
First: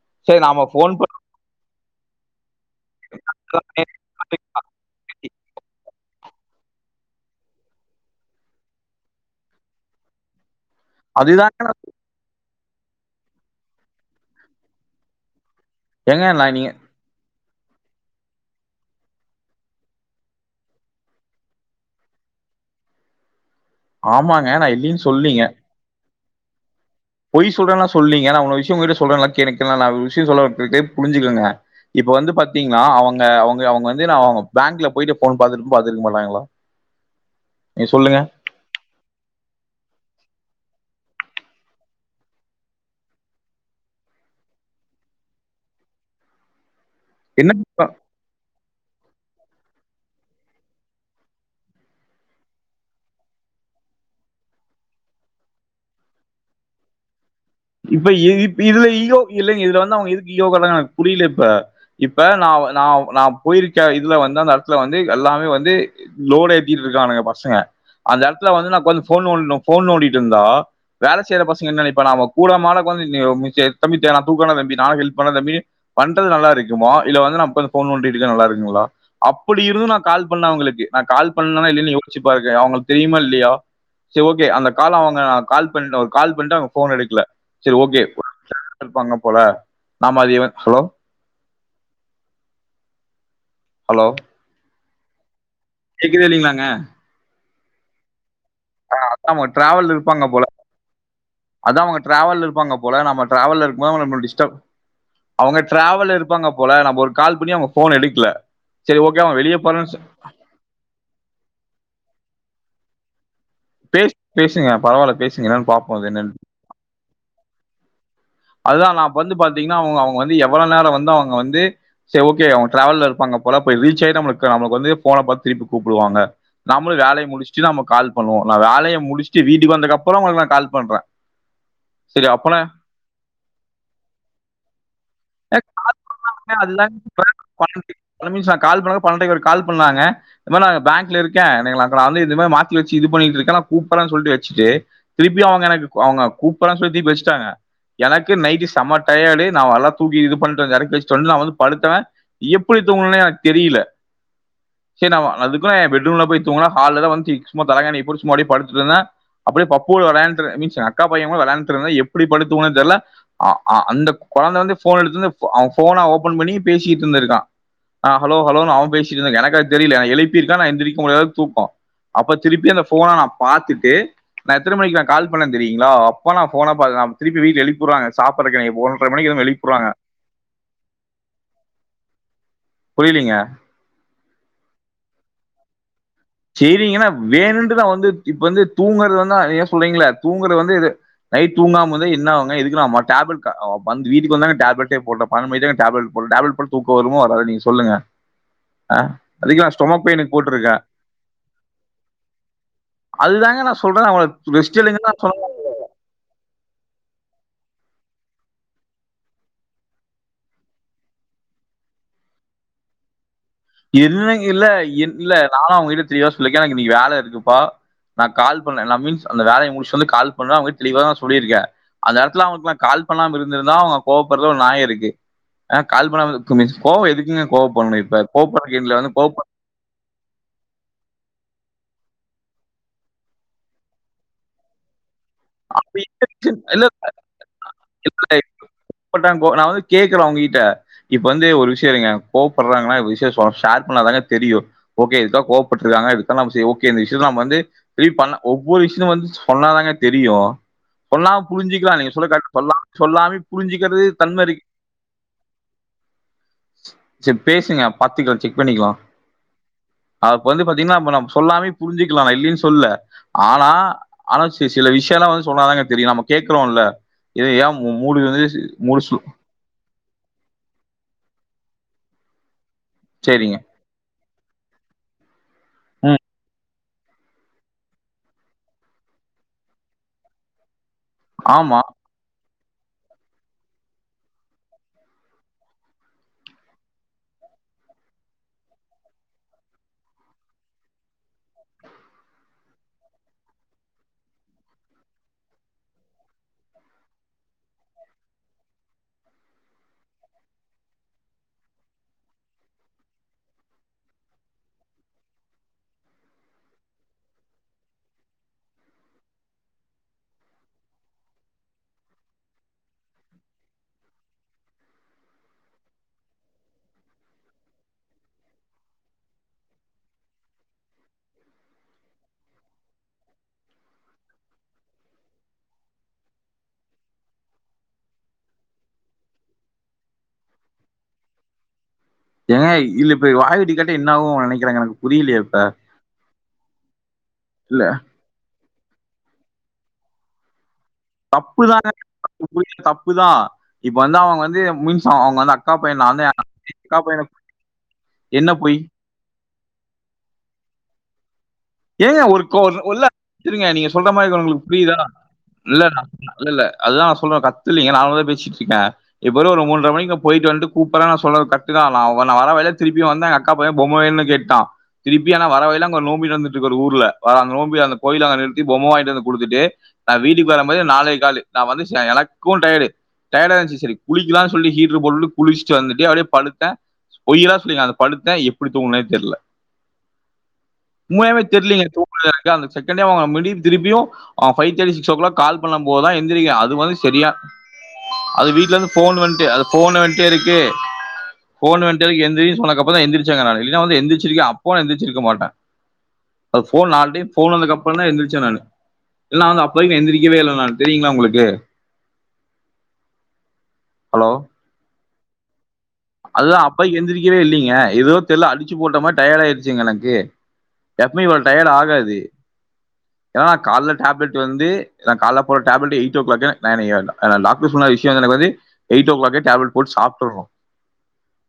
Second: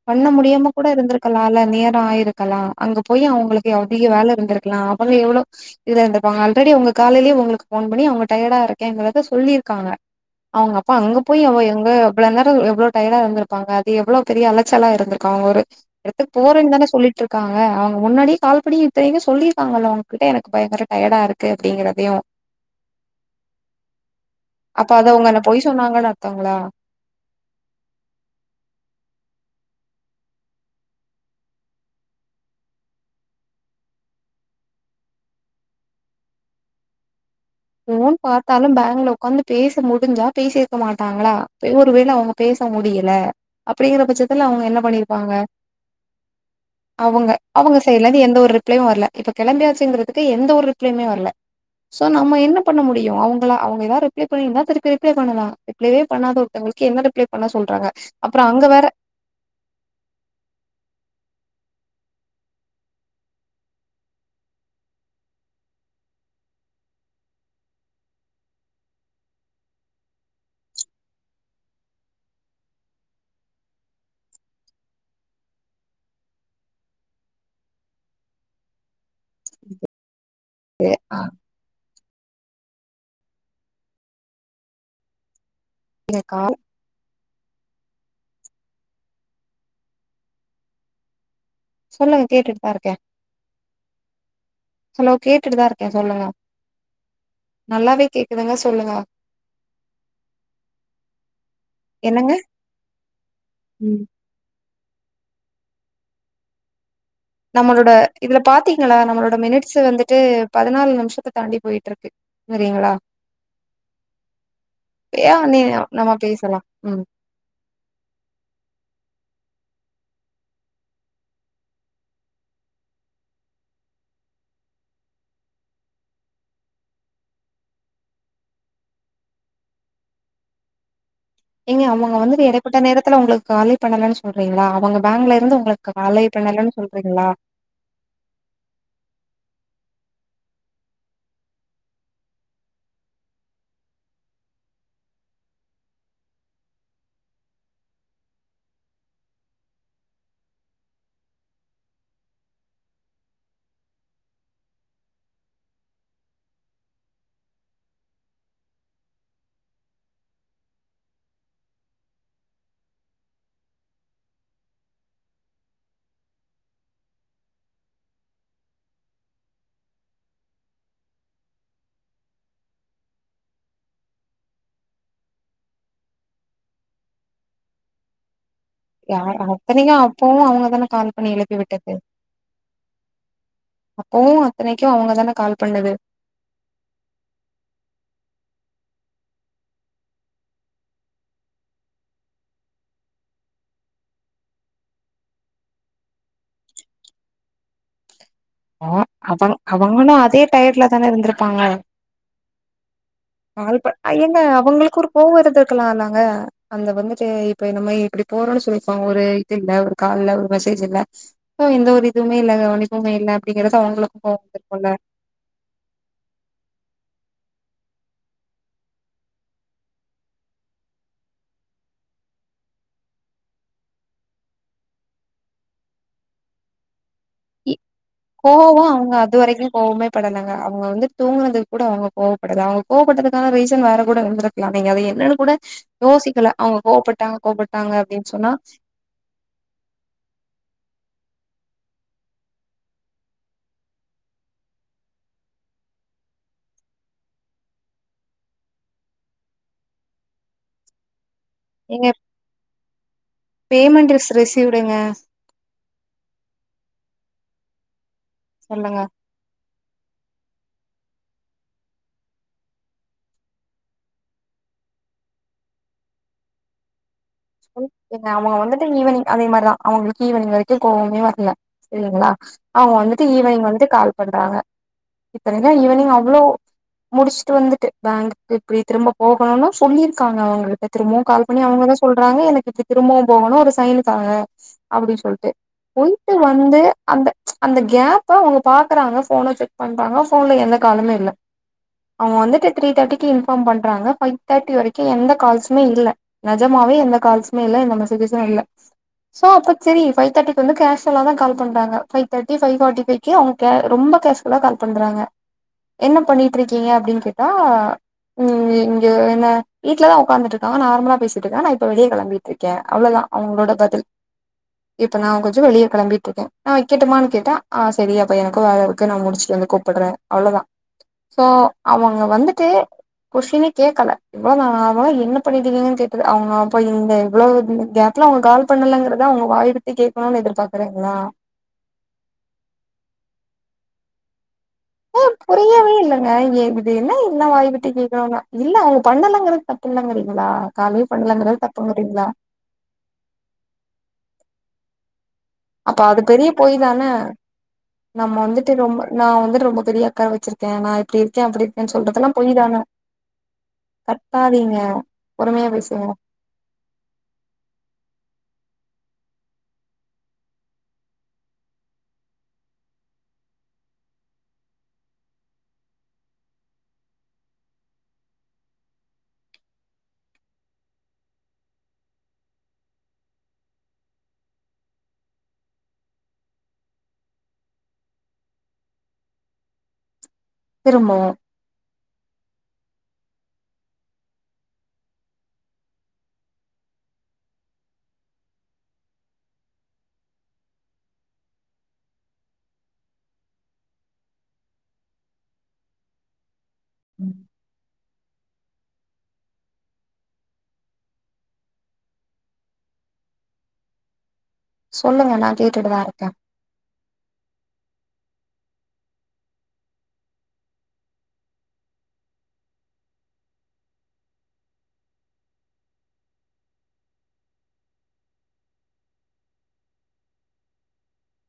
பண்ண முடியாம கூட இருந்திருகலா இல்ல நேர ஆயிருகலா அங்க போய் அவங்களுகு அதிக வேல இருதிருகலா அவங்க எவளோ இதுலருந்த இருப்பாங்க ஆல்ரெடி உங்களுகு காலையேயே உங்களுகு போன் பண்ணி அவங்க டயடா இருகேங்கிறத சொலிருகாங்க அவங்க அபா அங்க போய் அவ அதுதாங்க எங்க அவ்ள நேர டயடா இருந்ருபாங்க அது எவ்ளோ பெரிய அலக் சலா இருந்துகாங்க ஒரு ஏங்க இடத்துகு நான் நீங்க போறேனு தானே சொல்லிட் இருக் இருகாங்க அவங்க முன்னாடியே கால் பண்ணி தெளிவா சொலியிருகாங்கல உங்ககிட்ட எனகு பயங்கர டயடா இருகு அப்டிங்கறதையு ஆமாங்க நான் அப்ப இல்லைன்னு அத உங்க என்ன சொல்லீங்க பொய் சொன்னாங்கலா தங்களா பொய் சொல்றேனா சொலிங்க நா விஷயம்யிட்ட சொல்றேனலா கேலுங்க நா ஒரு விஷயோ சொல்ல வருது புரிஞ்சுகங்க இப்ப வந்து பாதீங்கனா அவங்க அவங்க அவங்க வந்து நா அவங்க பேங்ல போயிடு ஃபோன் பாதுடு பாத்ருக மாடாங்களா ஃபோன் பாத்தாலு பேங்ள உகாந்து பேச முடிஞ்சா பேசிருக மாட் டாங்களா ஒருவேள அவங்க பேச முடியல அப்டிங்கற பட்சதுல அவங்க என்ன பண்ணிருபாங்க அவங்க என்ன அவங்க இப்ப சைடல இருந்து எந்த ஒரு ரிப்ளயு வரல இப்ப கிளம்பியாசிங்ரது க எந்த ஒரு ரிப்ளயுமே வரல சோ நம்ம என்ன நா பண்ண முடியு அவங்கள அவங்க ஏதா ரிப்ளே பண்ணிருந்தா திருபி ரிப்ளே பண்ணலா ரிப்ளே பண்ணாத ஒருத்தங்களுகு என்ன ரிப்ளே இப்ப இ இ இதுல ஈகோ இல்லனு இதுல வந்து அவங்க எதுக்கு ஈகோ காட்றாங்க எனக் புரில இப்ப இப்ப நா ந நா போயிருக இதுல வந்து அந்த இடதுல வந்து எல்லாமே வந்து லோடு ஏத்திடுருகாங்க பசங்க அந்த இடத்துல வந்து நா உக்காந் ஃபோன்னோடனு ஃபோன்னோடிட்ருந்தா வேல செய்ற பசங்க என்ன நெனைபாக நாம கூட மாட உக்காந்து நி செர் தம்பி நா தூக்கற தம்பி நா ஹெல்ப் பண்ண தம்பினு பண்றது நல்லா இருகுமா இல்ல வந்து நா உகாந்து போனோடிருந்தா நலாருங்களா அப்டி இருந்து நா கால் பண்ணா உங்களுகு நா கால் பண்ணலா இலியானு வச்சிப்ப இருக்க அவங்களுக்கு தெரியுமா இல்லியா சரி ஓகே அந்த கால அவங்க கால் பண்ட ஒரு கால் இருக்கா பண்ணிட்டு அவங்க ஃபோன் எடுக்கல சரி ஓகே ஒரு நிம்ஸோ இருப்பாங்க போல நாமதியவன் ஹலோ சொல்லுங்க கேட்டுட்டுதா இருக்கே ஹலோ ஹலோ கே ட்டுதா இருக்கே சொல்லுங்க கேக்குதே நல்லாவே கே ஆ அதா அவங்க டிராவல்ல இருப்பாங்க போல அதா அவங்க என்னங்க டிராவல்ல இருப்பாங்க போல நம்ம டிராவல இருக்கு ம் போது நம்மல டிஸ்டப் அவங்க டிராவல இருப்பாங்க போல நம்ம கால் பண்ணி அவங்க நம்மளோட ஃபோன் எடுக்கல இதுல பாத்தீங்களா சரி ஓகே நம்மளோட அவங்க வெளியே மினிட்ஸ் போறேன்னு சொ- வந்துட்டு பதினாலு நிமிஷத்த தாண்டி போயிட்டு இருக்கு சரிங்களா பே பேசுங்க பரவால்ல ஏ பேசுங்க நீ என்னு பாப்போ அது நம்ம என்னனு பேசலா ம் அதுதா நா பந்து பாத் பாத்திங்கனா அவங்க அவங்க வந்து எவள பேரோ வந்து அவங்க வந்து செரி ஓகே அவங்க ட்ராவல இருப்பாங்க போல போய் ரீச் ஆகி நம்மளுக் நம்மளுக் வந்து ஃபோன் பாத்து திருப்பி கூப்புடுவாங்க நம்மளு வேலைய முடிச்சுட் கால் பண்ணுவோ நா வேலைய முடிச்சுட்டு வீட்டுக்கு வந்ததுக்கப்புறோ உங்களுக்கு நா கால் பண்றே ஏங்க அவங்க வந்துட்டு எடப்பட்ட நேரத்துல உங்களுக்கு காலே பண்ணலன்னு சொல்றீங்களா அவங்க பேங்க்ல இருந்து உங்களுக்கு காலே பண்ணலன்னு அதுதான் சொல்றீங்களா நிமிஷம் நான் கால் பண்ண பன்னெண்டரைக்கு ஒரு கால் பண்ணாங்க இதமரி நா பேங்க்ல இருக்கே <unintelligible> மாத்தி வச்சு இது பண்ணிட்டு இதுக்கலா கூப்படாத சொல்லி வச்ட் திருப்பியு அவங்க எனக் அவங்க கூப்படாத சொல்லி திரும்பி வச்ட்டாங்க எனக் நைட் செம டையோடு நா நல்லா தூங்கி இது பண்டேங்கனு சொன்னா அவுங்க வந் படுத்தவ எப்டி தூங்னனு எனக் தெரில செர் நா ரிப்பராயி பெட்ரூம்ல போய் தூங்னா ஹால்லதா வந்ச்சு சுமா தலகாணிய போட் மொதல்யே படுத்ட்டவ அப்பரயே பப்புவோட வெளாடிட்ருந் பீன்ஸ் எங்க அக்கா பையங்கூட வெளாடிருந்தவ எப்டி படுத்தூங்னா தெய்வ அ அ அந்த கொழந்த வந்து ஃபோன் எடுக்குது அவ ஃபோன் ஓபன் பண்ணி பேசிட்ருந்துர்கா அ ஹலோ ஹலோ னு அவன் பேசிட்ருந் எனக் அது தெரியல என எழுப்பிர்கா நா எந்திருக்முடியாதளவு தூக்கோ அப்ப திருப்பியு அந்த ஃபோ ஃபோன நா பார்த்தட்டு நா எத்தன மணிக்கு கால் பண்ண தெரிங்களோ அப்ப நா ஃபோன பாக்ர திருப்பி வீட்டுள எழுப்பிஉடுறாங்க சாப் யார் அத்தனையு அப்பவு அவங்கதானே கால் பண்ணி எழுப்பி விட்டது புரியலீங்க அப்பவு அத்தனைக்கு அவங்கதானே கால் பண்ணது செரிங்கன்ன வேணு நா வந்து இப்ப வந்து தூங்கறது வந்தா ஏன் சொல்றீங்கள தூங்குற வந்து இது நைட் தூங்காமத என்னவங்க இதுக்குன்னாமா டேப்லெட் க னு வீட்டுக்கு வந்தாங்க டேப்லெட்டே போடனு பன்னன்டு மணிக்தா டேப்லட் போடனு டேப்லெட் போட்டா தூக்க வருமோ வராதோ நீங் சொல்லுங்க ஆ ப்போ அவங்க அதுக்கு நா ஸ்டொமக் அவங்களு பெயினுக்கு அதே போட்ருக்கே டயர்ட்ல தனே வந்திருப்பாங்க அதுதாங்க நா கால் பண் சொல்றே ஐ அவங்கள ஏங்க ரெஸ்ட் அவங்களுக்கு எடுங்கன்னு ஒரு நா சொன்னே கோவோ இருந்துருக்கலாங்க அந்த வந்து சே இப்ப நம்ம இப்டி போறோன்னு சொல்லிப்போ ஒரு இது இல்ல ஒரு கால்ல ஒரு மெசேஜ் இல்ல எந்த ஒரு இதுவுமே இல்ல கவனிப்புவுமே இல்ல அப்டிங்கறது அவங்களுக்கு கோவோ இல்லங் இல்ல வந்திருக்குல்ல இல்ல நானு அவங்ககிட்ட த்ரீ ஹவர்ஸ் சொல்லிடுங்க எனக் இன்னிக் வேல இருக்கு ப்ரோ நா கால் பண்ணன் நா பீன்ஸ் அந்த வேலைய முடிச்ட் வந்து கால் பண்ணா அவங்க தெளிவாதா சொல்லிருக்க அந்த நேரத்துல அவங்களுக் நா கால் பண்ணாம இருந்துருந்தா அவங்க கோவபடுறதுல ஒரு நாயோ இருக்கு கால் பண்ணாம இருக் மிஸ் கோவோ எதுக்கு நீங்க ஏ கோப்படுனு இப்ப கோவப்படுற கோவமு கேன்ல வந்து அவங்க கோவப்பட அதுவரைக்கு கோபமே படளங்க அவங்க வந்து தூங்குனது கூட கோவப்படது அவங்க கோவப்படரதுக்கான ரீசன் வேற கூட இருந்துருக்கலாமே நீங்க அது என்ன கூட அப்படி என்ன யோசிக்கள அவங்க இல்ல கோவப்பட்டாங்க கோப்பட்டாங்க இல்ல அப்டின்னு சொன்னா ஏற்பட்டாங்க கோ- நான் வந்து கேட்கிறேன் அவங்ககிட்ட. இப்ப வந்து ஒரு விஷயோ இருங்க கோவபடுறாங்கன்னா விஷயம் ஷேர் பண்ணாதாங்க தெரியு ஓகே இதுகா கோவப்பட்டுர்காங்க <unintelligible> ஓகே இந்த விஷயலா நம்ம வந்து பீல் பண்லா ஒவ்வொரு விஷயும் வந்து சொன்னாதாங்க தெரியு சொன்னா புரிஞ்சிக்கலா எங்க நீங்க சொல்றது கரெக்ட் சொல்லாம சொல்லாமே புரிஞ்சுக்கிறது பேமெண்ட் இஸ் தன்ம இருக்கு ரிசீவ்டுங்க ச்சர் பேசுங்க பத்துக்கச்செக் பண்ணிக்கலா சொல்லுங்க அபந்து பாத் டீனாப்பநாம் சொல்லாமே புரிஞ்சுக்கலா நா இல்லின் சொல்ல ஆனா அனா சில விஷ்யலா வந்து சொன்னாதாங்க தெரியு நாம கேக்குறோல்ல அவுங்க வந்துட்டு ஈவினிங் அதே மார்தா அவுங்களுக்கு ஈவினிங் வரைக்கு கோவமே வ இல்ல சரிங்ளா அவுங்க வந்துட்டு சரிங்க ஈவினிங் வந்து கால் பண்றாங்க இத்தனைங்கு ஈவ்னிங் ம் அவ்ளோ முடிச்சுட்டு வந்துட்டு பேங்க்கு இப்டி திரும்ப போகணும்னு சொல்லிருக்காங்க அவுங்ககிட்ட திருமோவு கால்பண்ணி ஆமா அவுங்கலதா எ எனக்கு திரும்பவு போகணு அது சைனுக்காக அப்டி சொல்ட்டு போய்ட்டு வந்து அந்த அந்த கேப்ப அவுங்க பாக்ராங்க ஃப்போன செக் பண்றாங்க ஃப்போன் எந்த காலுமே இல்ல அவுங்க வந்துட்டு த்திரிதர்டிக்கு இன்ஃப்பாம் பண்றாங்க ஃபைய்தர்டி வரிக்கு எந்த கால்ஸ்சுமே இல்ல நஜ் நெஜமாவே எந்த கால்ஸ்சுமே இல்ல எந்த மேசேஜ்ஸ்சு இல்ல சோ அப்ப சரி ஃபய்தர்டிக்கு வந்து காஷ்வலாதா கால் பண்றாங்க ஃபய்தர்டி ஃபய்ஃபாட்டி ஃப்ய்க்கு அவுங்க கே ரொம்ப கேஷ்வலா கால் பண்றாங்க என்ன பண்ணிட்டு இருக்கீங்க அப்டின் கேட்டா இங்க நா வீட்லதா ஒக்காந்துட்டு இருக்காங்கா நார்மலா பேஸ் இப்பதா நா இப்ப வெளிய கெளம்பிட்டுருக்கே அவ்ளதா அவுங்களோட பதில் இப்ப நா கொஞ்ச வெளியே கிளம்பிட்டு இருக்கே நா வக்கட்டுமா கேட்டா அ சரி அப்ப எனக்கு வேல இருக்கு நா முடிச்சுட்டு வந்து கூப்புட்றே அவ்ளதா சோ அவுங்க வந்துட்டு கொஸ்டினே கேக்கல எவ்ளோ நேர ஆவு என்ன பண்ணிட்டுருந்தன் கேட் அவுங்க அப்போய் இந்த இவ்ளோ கேப்ல அவுங்க கால் பண்ணுலங்கறத அவுங்க வாய்விட்டு கேட்கணு எதர்பாக்கறுங்ளா ஏங்க இல்ல இப்வாய்வுட்டு கேட்டா என்னாவு நெனை ஓ புரியவே இல்லங்க ஏ இது என்ன என்ன இல்ல வாய்விட்டு கேக்கனுனா இல்ல அவுங்க பண்ணலங்கரது தப்புலங்கறீங்ளா தப்புதாங்க தப்புதா இப்ப வந்து அவுங்க வந்து உங்ளுக்சாவாங் அப்ப அது பெரிய பொய் தானே நம்ம என்ன வந்துட்டு போய் ரொம்ப நா வந்துட்டு ரொம்ப பெரியா அக்கா வச்சிருக்கே நா கேளு ஏங்க ஒரு கொ இல்ல இருங்க நீங்க சொல்ற மாரி இது உங்களுக்கு கத்தாதீங்க புரியுதா பொறுமையா இல்லனா பேசுங்க இல்ல இல்ல இல்ல அதுதா நா சொல்ற கத்துலீங்க நார்மலாதா பேசிட்ருக்க இப்ப வந்து ஒரு மூன்ற மணிக்கு நா போய்ட்டு வந்ட்டு கூப்பர்ற நா சொன்னது கரெக்டுதா நா வ நா வர வழில திருப்பி வந்தே எங்க அக்கா பைய பொம்ம வேண்ணு கேட்டா திருப்பி நா வர வழில அங்க நோம்பி நடந்து ட்ருக்கு ஒரு ஊர்ல வர அங்க நோம்பியா அந்த கோயிலாண்ட நிறுத்தி பொம்ம வாங்கிட்டு வந்து குடுத்துட்டு நா வீட்டுக்கு வரம்போது நாலே காலு நா வந்து சே எனக்கு டையேடு டையேடா இந்துச்சு சரி குளிக்கலான்னு சொல்லி ஹீட்ரு போட்டுட்டு குளிச்சுட்டு வந்துட்டு அப்டியே படுத்தே பொய்யல்லா சொல்லிலங்க அந்த படுத்தே எப்புடி துங்குனனே தெர்ல திரும்பவு உம்மயவே தெரிலீங்க தூ <unintelligible> அந்த செக்கண்டே அவ மறுடியு திருப்பியு ஆ five thirty six o'clock call பண்ணம்போதுதா எந்திரிக்கிற அது வந்து சரியா அது வீட்லருந்து ஃபோன் வந்ட்டு அது ஃபோனு வந்ட்டே இருக்கு ஃபோன் வந்ட்டே இருக்கு எந்திரினு சொன்னதுக்கப்புறந்தா எந்திரிச்சங்க நானு இல்லினா வந்து எந்திரிச்சிருக்கவே அப்பவு நா எந்திச்சிருக்க மாட்ட அது ஃபோன் நாலு டைம் ஃபோன் வந்ததுக்கு அப்புறந்தா எந்திரி ச்ச நானு இல்ல நா வந்து அப்ப வரைக்கி நா எந்திரிக்கவே இல்ல நானு தெரியுங்களா உங்களுக்கு ஹலோ சொல்லுங்க நா கே அதுதா அப்ப வரைக்கி எந்திரிக்கவே இல்லிங்க எதோ தெர்ல அடிச்சு போட்ட மாரி டயேடு ஆய்ருச்சுங்க எனக்கு எப்மே இவ்ளவு டயேடு ஆகாது ஏன்னா நா கால்ல டேப்லெட் வந்து நா கால்ல போடற டேப்லெட்டு எய்ட் ஓ கிளாக்கு நானு எ நா டாக்டர் சொன்ன விஷ்யங்கன்னபோது எய்ட் ஓ கிளாக்கே டேப்லெட் போட்டு சாப்ட்ருனு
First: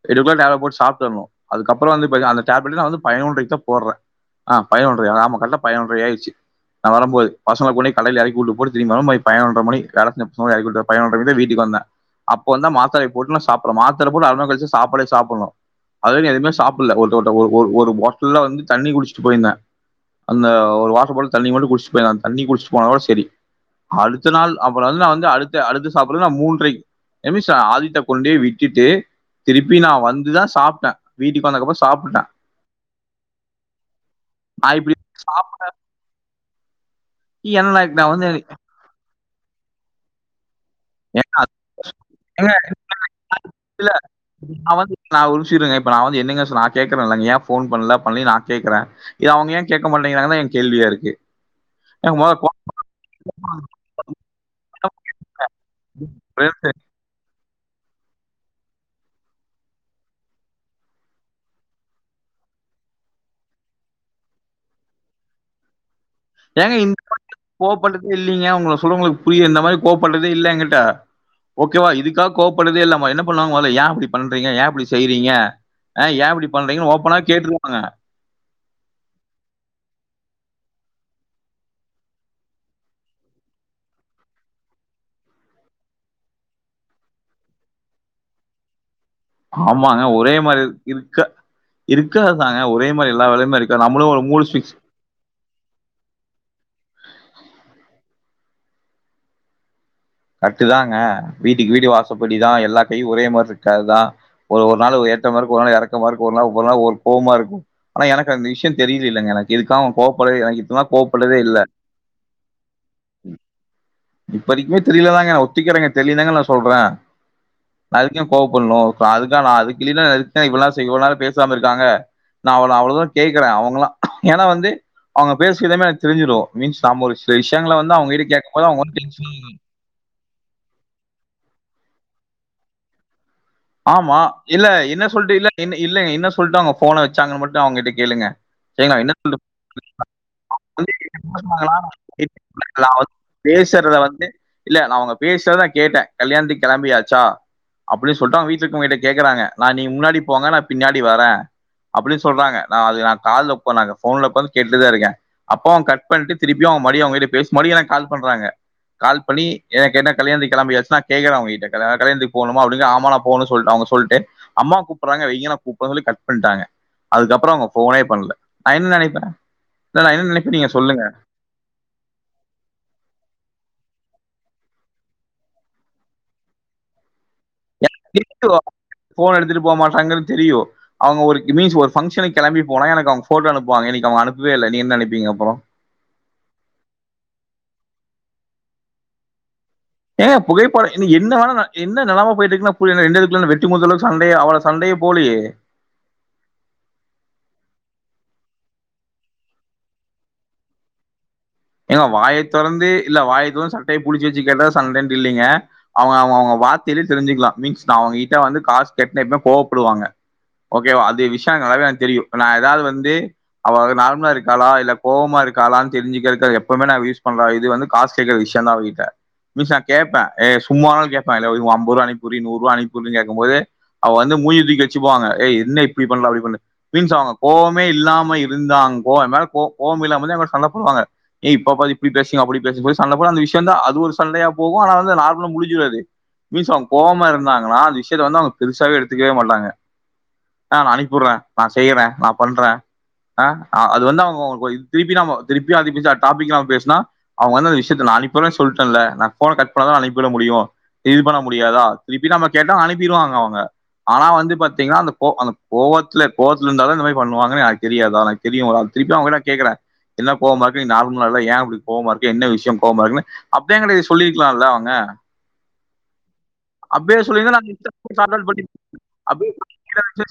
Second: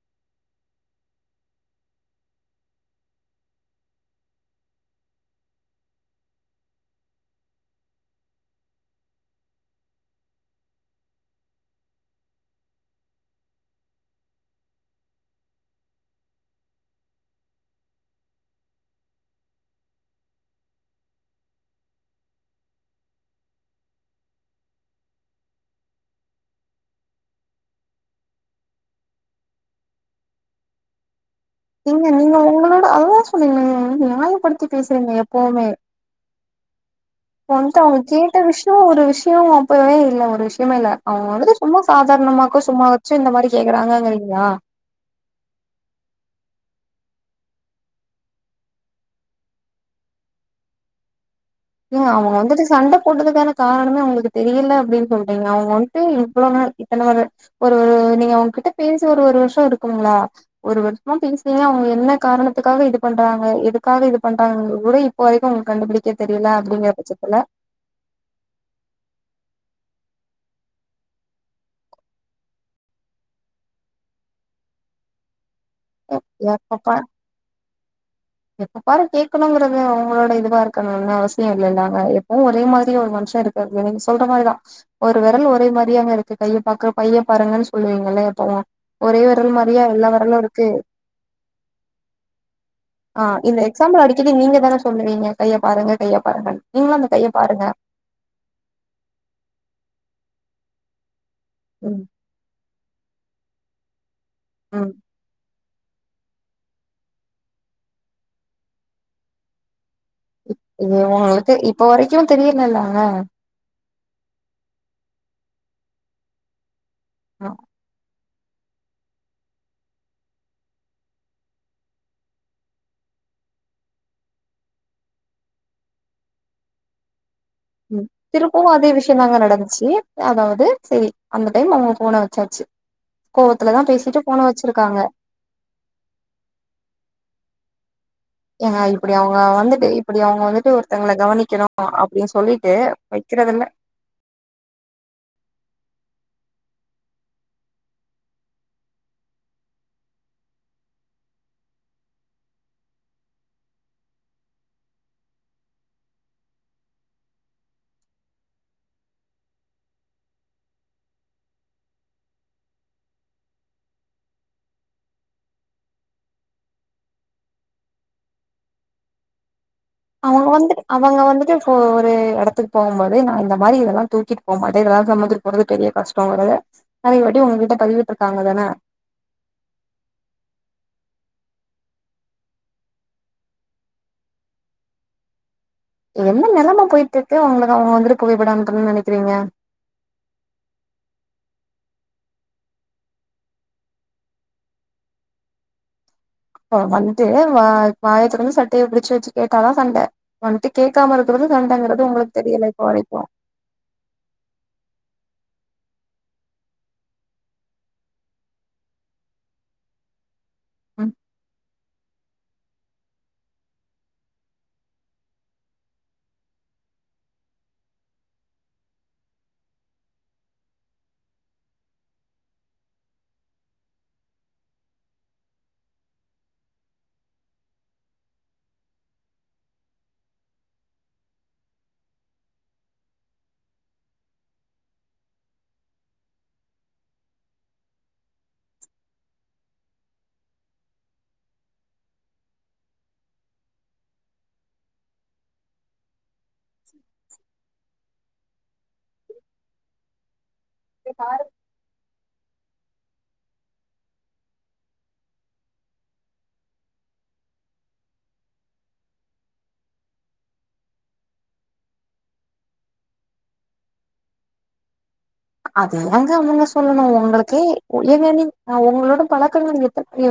எட்டுக்குள்ளாற டேப்லட் போட்டு சாப்ட்ரனு அதுக்கப்பறோ வந்து பாத்திங்னா அந்த டேப்லட்டு நா வந்து பயனொன்றைக்குதா போடறே ஆ பயனொன்றயா ஆமா கால்ல பயனொன்றை ஆயிருச்சு நா வரம்போது பசங்கள கொண்டு போய் கடையில எறக்கி விட்டுப் போட்டு திரும்பி வர மணி பயனொன்ற மணி வேல செஞ்ச பசங்கள எறக்கிவிட்டு பயனொன்ற மணிக்குதா வீட்டுக்கு வந்த அப்ப வந்துதா மாத்தரய போட்னு நா சாப்டற மாத்தர போட்டு அர மண் நேரோ கழிச்சுதா சாப்பாடே சாப்பட்ணு அது வரையு எதுமே சாப்புட்ல ஒருட்ட ஒருட்ட ஒரு ஒரு ஒரு பாட்டல்ல வந்து தண்ணி குடிச்சிட்டு போய்ருந்தே அந்த ஒரு வாட்ரு பாட்டில் தண்ணி மட்டு குடிச்சுட்டு போய்ருந்தே அந்த தண்ணி குடிச்சுட்டு போனதோட செரி அடுத்த நாள் அப்பறோ வந்து வந்து அடுத்து அடுத்து சாப்புட்றது நா மூன்றைக்கி எமீஷா ஆதித்யாவ கொண்டு போய் விட்டுட்டு திருப்பி நா வந்துதா சாப்ட்ட ஏங்க நீங்க உங்களோட அதுதா சொன்னே நீங்க வந்து நியாயப்படுத்தி நான் இப்படி பேசுறீங்க சாப்பிட்டு எப்போமே என்ன ஒன்ட்ட அவங்க நான் வந்து கேட்ட விஷ்யோ ஒரு விஷ்யோ அப்பவே இல்ல ஒரு விஷ யமே இல்ல அவங்க ஏங்க அது- வந்து சும்மா ஏங்க சாதாரணமாக்கு சும்மா வச்சு இந்த மாரி இல்ல கேக்குறாங்கங்கிறீங்களா நான் கேக்குற இல்லங்க யேன் ஃபோன் பண்ல பண்லயின்னு நா கேக்குற யேன் அவங்க ஏ கேக்க மாட்டேங்கறாங்கன்னுதா ஏன் கேள்வியா இருக்கு ஏங்க எனக்கு அவுங்க முதல்ல கோவம் வந்துட்டு சண்ட போட்டதுக்கான காரணமே அவுங்களுக்கு தெரியல அப்டின்னு சொல்றீங்க அவங் க வந்ட்டு இவ்ளோ வரும். நாளு இத்தன ஒரு ஒரு நீங்க அவங்ககிட்ட பேசி ஒரு ஒரு வருஷோ இருக்குங்களா ஒரு வருஷமா பேசிலிங்க அவங்க என்ன காரணத்துக்காக இது பண்றாங்க எதுக்காக இது பண்றாங்கன்னு கூட இப்போ வரைக்கு அவங்க கண்டுபிடிக்க தெரியல ஏங்க அப்டிங்கிற இந் <inaudible> பட்சத்துல கோவப்பட்டதே இல்லீங்க அவுங்க சொல்றது உங்களுக்கு புரியல இந்த மாரி கோவப்பட்டதே இல்ல எங்கிட்ட ஓகேவா இதுக்காக கோவப்பட்டதே இல்லம்மா என்ன பண்ணுவாங்க மொதல்ல யே அப்டி பண்றீங்க யே அப்டி செய்றீங்க ஆ எ யே இப்டி எப்ப பண்றீங்கன்னு பாரு ஓப்பனா கேட்ருவாங்க எப்ப பாரு கேக்கணுங்கிறது அவங்களோட இதுவா இருக்கணுன்னு அவசியோ இல்லல்லங்க எப்பவு ஒரே மாரி ஒரு மனுஷ இருக்கறது நீங்க சொல்ற மாரிதா ஒரு வெரல் ஒரே மாரியாங்க இருக்கு கைய பாக்க பைய பாருங்கன்னு சொல்லுவீங்கல்ல எப்பவு ஒரே வெரல் மாரியா ஆமாங்க. எல்லா ஒரே வெரலு இரு மாரி க்கு இருக்க இருக்காதுதாங்க. ஒரே மாரி ஆ எல்லா வேலையுமே இந்த இருக்காது. எக்ஸாம்பிள நம்மளும் ஒரு அடிக்கடி மூடு ஸ்விட்ச் நீங்கதான சொல்லுவீங்க கைய பாருங்க கைய பாருங்கன்னு நீங்களு அந்த கைய பாருங்க கரெக்டுதாங்க வீட்டுக்கு வீடு ம் வாசப்படிதா எல்லா கையு ஒரே மாரி இருக்காதுதா ஒரு ஒரு ம் நாளு ஏற்றமா இருக்கு ஒரு நாளு எறக் கமா இருக்கு ஒரு நாளு ஒவ்வொரு நாளு ஒரு கோவமா இருக்கு ஆனா எனக்கு அந்த விஷயோ தெரியல இல்லங்க எனக்கு எதுக்காக அவுங் இ இது உங்களுக்கு இப்ப வரைக்கு தெரியல இல்லங்க இப்ப வரைக்குமே தெரியில தாங்க நா ஒத்திக்கிறங்க தெர்லெயந்தாங்க நா சொல்ற ஆ அதுக்கு ஏ கோவப்பட்ணு இப்ப அதுக்கா நா அதுக்கில்லினா இதுக்தா இவ்ள நேர செ இவள் நேர பேசாமருக்காங்க நா அவ்ள அவ்ளொ தூரொ கேக்குறே அவுங்களா ஏனா வந்து அவுங்க பேசுயதுமே எனக் தெருஞ்சுரு மீன்ஸ் நம்ம ஒரு இந்த விஷ்யங்கள வந்து ம் அவுங்ககிட்ட கேக்கும்போது அவுங்க வந்து டென்ஷன் <inaudible> அதாவுது செரி அந்த டைம் அவுங்க ஃபோன வச்சாச்சு கோவத்துலதா ஆமா பேசிட்டு ஃபோன இல்ல வச்சிருக்காங்க என்ன சொல்ட்டு இல்ல என் இல்ல என்ன சொல்ட்டு அவுங்க ஃபோன வச்சாங்கனு மட் டு அவுங்கட்ட கேளுங்க ஏங்க சேங்ளா என்ன இப்டி அவங்க சொல்ட்டு <inaudible> வந்துட்டு இப்டி அவங்க வந்துட்டு ஒருத்தங்கள கவனிக்கணு அப்டின்னு சொல்லிட்டு வைக்கிறதில்ல பேசுறத வந்து இல்ல நா அவுங்க பேசுறத நா கேட்டே கல்யாணத்துக் கெளம்பியாச்சா அப்டி சொல்ட்டு அவுங்க வீட்ல இருக்கவுங்க கிட்ட கேக்குறாங்க நா நீங்க முன்னாடி போங்க நா பின்னாடி வரே அப்பிடி சொன்னாங்க நா அது நா கால்ல பண்ணாங்க ஃபோன்ல ஒக்காந்து கேட்டுட்டு தா இருக்கே அப்பவு கட் பண்ட்டு திருப்பியு அவு மடியு அவுங்க கிட்ட போய் பேசி முடிக்கிறே கால் பண்றாங்க கால் பண்ணி எனக் என்ன கல்யாணத்துக் கெளம்பியாச்ச நா கேக்குறே அவுங்கிட்ட கல கல்யாண்த்துக்கு போனுமா அப்டி சொல் ஆ மா நா போனு சொல் அவுங்க சொல்ட்டு அம்மா கூப்புறாங்க வைங்க நா கூப்புறே சொல்லி கட் பண்ட்டாங்க அதுக்கப்றொ அவுங்க ஃபோனே பண்ல நா என்‌ நெனைப்பே அவுங்க வந்துட்டு அவுங்க வந்துட்டு இப்ப ஒரு எடத்துக்கு போவும்போது நா இந்த மாரி இதல்லா தூக்கிட்டு போம்மோது இதெல்லா சொமந்துட்டு போறது பெரிய கஷ்டோங்கறத <unintelligible> பதிவிட்ருக்காங்க தான <inaudible> ஃபோன் எடுத்துட்டு போ மாட்டாங்கன் தெரியு அவுங்க ஒரு மீன்ஸ் ஒரு பங்ஷனுக்கு கெளம்பி போனா எனக்கு அவுங்க ஃபோட்டோ அனுப்புவாங்க இன்னக்கி அவுங்க அனுப்பவே இல்ல நீங்க என்ன நெனப்பீங்க அப்பறொ இங்க என்ன நெலம போயிட்ருக்கு ஒங்ளுக்கு அவுங்க வந்துட்டு புகைப்பட அனுப்பனுன் நெனக்கிறீங்க ஏங்க புகைப்பட நீங் என்ன வேணா நா என்ன நெலம போயிட்ருக்குன்னா புரிய என்ன ரெண்டு பேருக்குள்ள என்ன வெட்டி மோதுற அளவுக்கு சண்டயா அவ்ள சண்டயெ போலயே இப்ப வன்ட்டு வா வாய தொறந்து சட்டைய பிடிச்சு வச்சு கேட்டாதா சண்ட வன்ட்டு கேக்காம இரு ஏங்க வாய தொறந்து இல்ல வாய தொறந்து சட்டைய புடிச்சு வச்சு கேட்டாதா சண்டன்ட்டில்லெங்க அவ அவுங்கவுங்க வார்த்தைலே தெரிஞ்சுக்லா மீன்ஸ் நா அவங்ககிட்ட வந்து காசு கேட்னா எப்மே கோவப்படுவாங்க ஓகேவா ம் அது விஷ்யாகு நல்லாவே எனக்கு தெரியு நா எ எதாது வந்து அவ நார்மலா இருக்காளா இல்ல கோவமா இருக்காளானு தெருஞ்சுக்கிற க்கத எப்பவ்மே நா யூஸ் பண்ற இது வந்து காசு கேக்குற விஷ்யந்தா அவகிட்ட மீன்ஸ் நா கேப்பே ஏ சும்மானாலு கேப்பே இல்ல ஒ அம்பதுருவா அனிப்புரி நூறுவா அனிப்புரினு கேக்கும் போது அவ வந்து மூஞ்சிய தூக்கி வச்சுப்பாங்க ஏ என்ன இப்பிடி பண்ற அப்டி பண்ண மீன்ஸ் அவுங்க கோவமே இல்லாம இருந்தாங் கோவ எம்மேல கோ கோவமில்லாம இருந்தா எ கூட சண்ட போடுவாங்க ஏ இப்ப பா இப்டி பேசுங்க அப்பிடி பேசுங்க சண்ட போடு அந்த விஷ்யந்தா அது ஒரு சண்டயா போவு ஆனா வந்து நார்மல முடுஞ்சுரு அது மீன்ஸ் அவுங்க கோவமா இருந்தாங்கனா அந்த விஷ்யத்த வந்து அவுங்க பெருசாவே எடுத்துக்கவே மாட்டாங்க ஆ நா அனுப்பிவுட்றே நா செய்யறே நா பண்றே ஆ அது வந்து அவுங்க ஒ திருப்பிதா ப திருப்பியு அது பேச புடிக்லாம பேசுனா அவுங்க வந்து அந்த விஷ்யத்த நா அனுப் புறே சொல்டெல்ல நா ஃபோன கட் பண்ணாதா அனுப்பிட முடியு இது பண்ண முடியாதா திருப்பி நம்ம கேட்டா அனுப்பிருவாங்க அவுங்க ஆனா வந்து பாத்திங்கனா அந்த கோ அந்த கோவத்ல கோவத்ல இந்தாதா இந்தமாரி பண்ணுவாங்கன் எனக் தெரியாதா எனக் தெரியுல திருப்பியு அவுங்கிட்ட கேக்குறே என்ன கோவமா இருக்க நீ நார்ம லா இல்ல ஏ இப்டி கோவமா இருக்க என்ன விஷ்யொ கோவமா இருக்கன்னு அப்பயே எங்கிட்ட நீ சொல்லிருக்கலால்ல அவுங்க அத ஏங்க அவுங்க சொல்லணு சொல்லியிருந்தா ஒங்களுக்கே நான் ஏங்க சார்ட் அவுட் நீங் பண்ணி அ ஒங்களோட அப்படியே பழக்கங்கள்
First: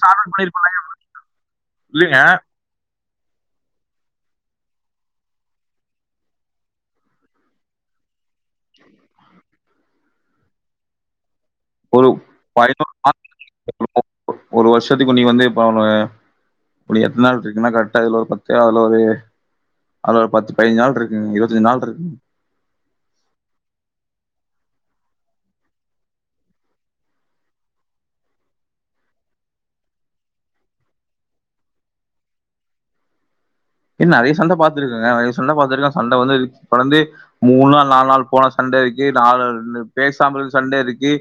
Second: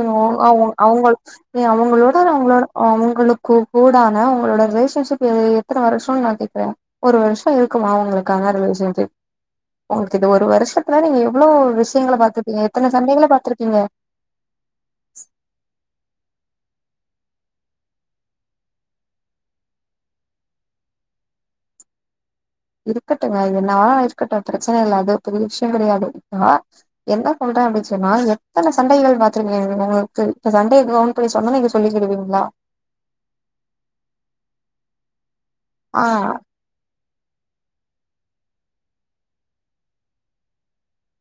சார்ட் அவுட் பண்ணிருப்பேன் அவுங் அவுங்கள் ஏ அவுங்களோட இல்லைங்க ஒங்ளோட அவுங்களுக்கு கூடான ஒங்களோட ரிலேஷன்ஷிப் எத்தன வருஷொன் நா கேக்குறே ஒரு வருஷ இருக்குமா அவுங்களு காங்க ரிலேஷன்ஷிப் ஒங்ளுக்கு இந்த ஒரு வருஷத்துல நீங்க எ ஒரு பதினொரு மா பாத்துருப்பீங்க <inaudible> ஒரு வருஷத்துக்கு நீ வந்து பனொன்னு புடி எத்தன் நாள் இருக்குனா கரெக்டா இதுல ஒரு பத்து அதுல ஒரு அதுல ஒரு பத்து பைஞ்சு நாள் இருக்குங்க இருவத்தஞ்சு நாள்ருக்கு இருக்கட்டுங்க இது நா இருக்கட்டு பிரச்சன இல்ல அது பெரிய விஷ்ய கெடயாது நா என்ன சொல்றே அப்டின் சொன்னா எத்தன சண்டைகள் பாத்திருக்கீங்க ஒங்கள்க்கு இப்ப சண்டய கவுன்ட் பண்ணி சொன்னா நீங்க சொல்லிகிடுவிங்ளா என் நறைய சண்ட பாத்துருக்கங்க நறய சண்ட பாத்துருக்க ஆ சண்ட வந்து இப்பலந்து மூண் நாள் நாலு நாள் போன சண்ட இருக்கி நாலு இது பேசாம இருந்த சண்ட இருக்கி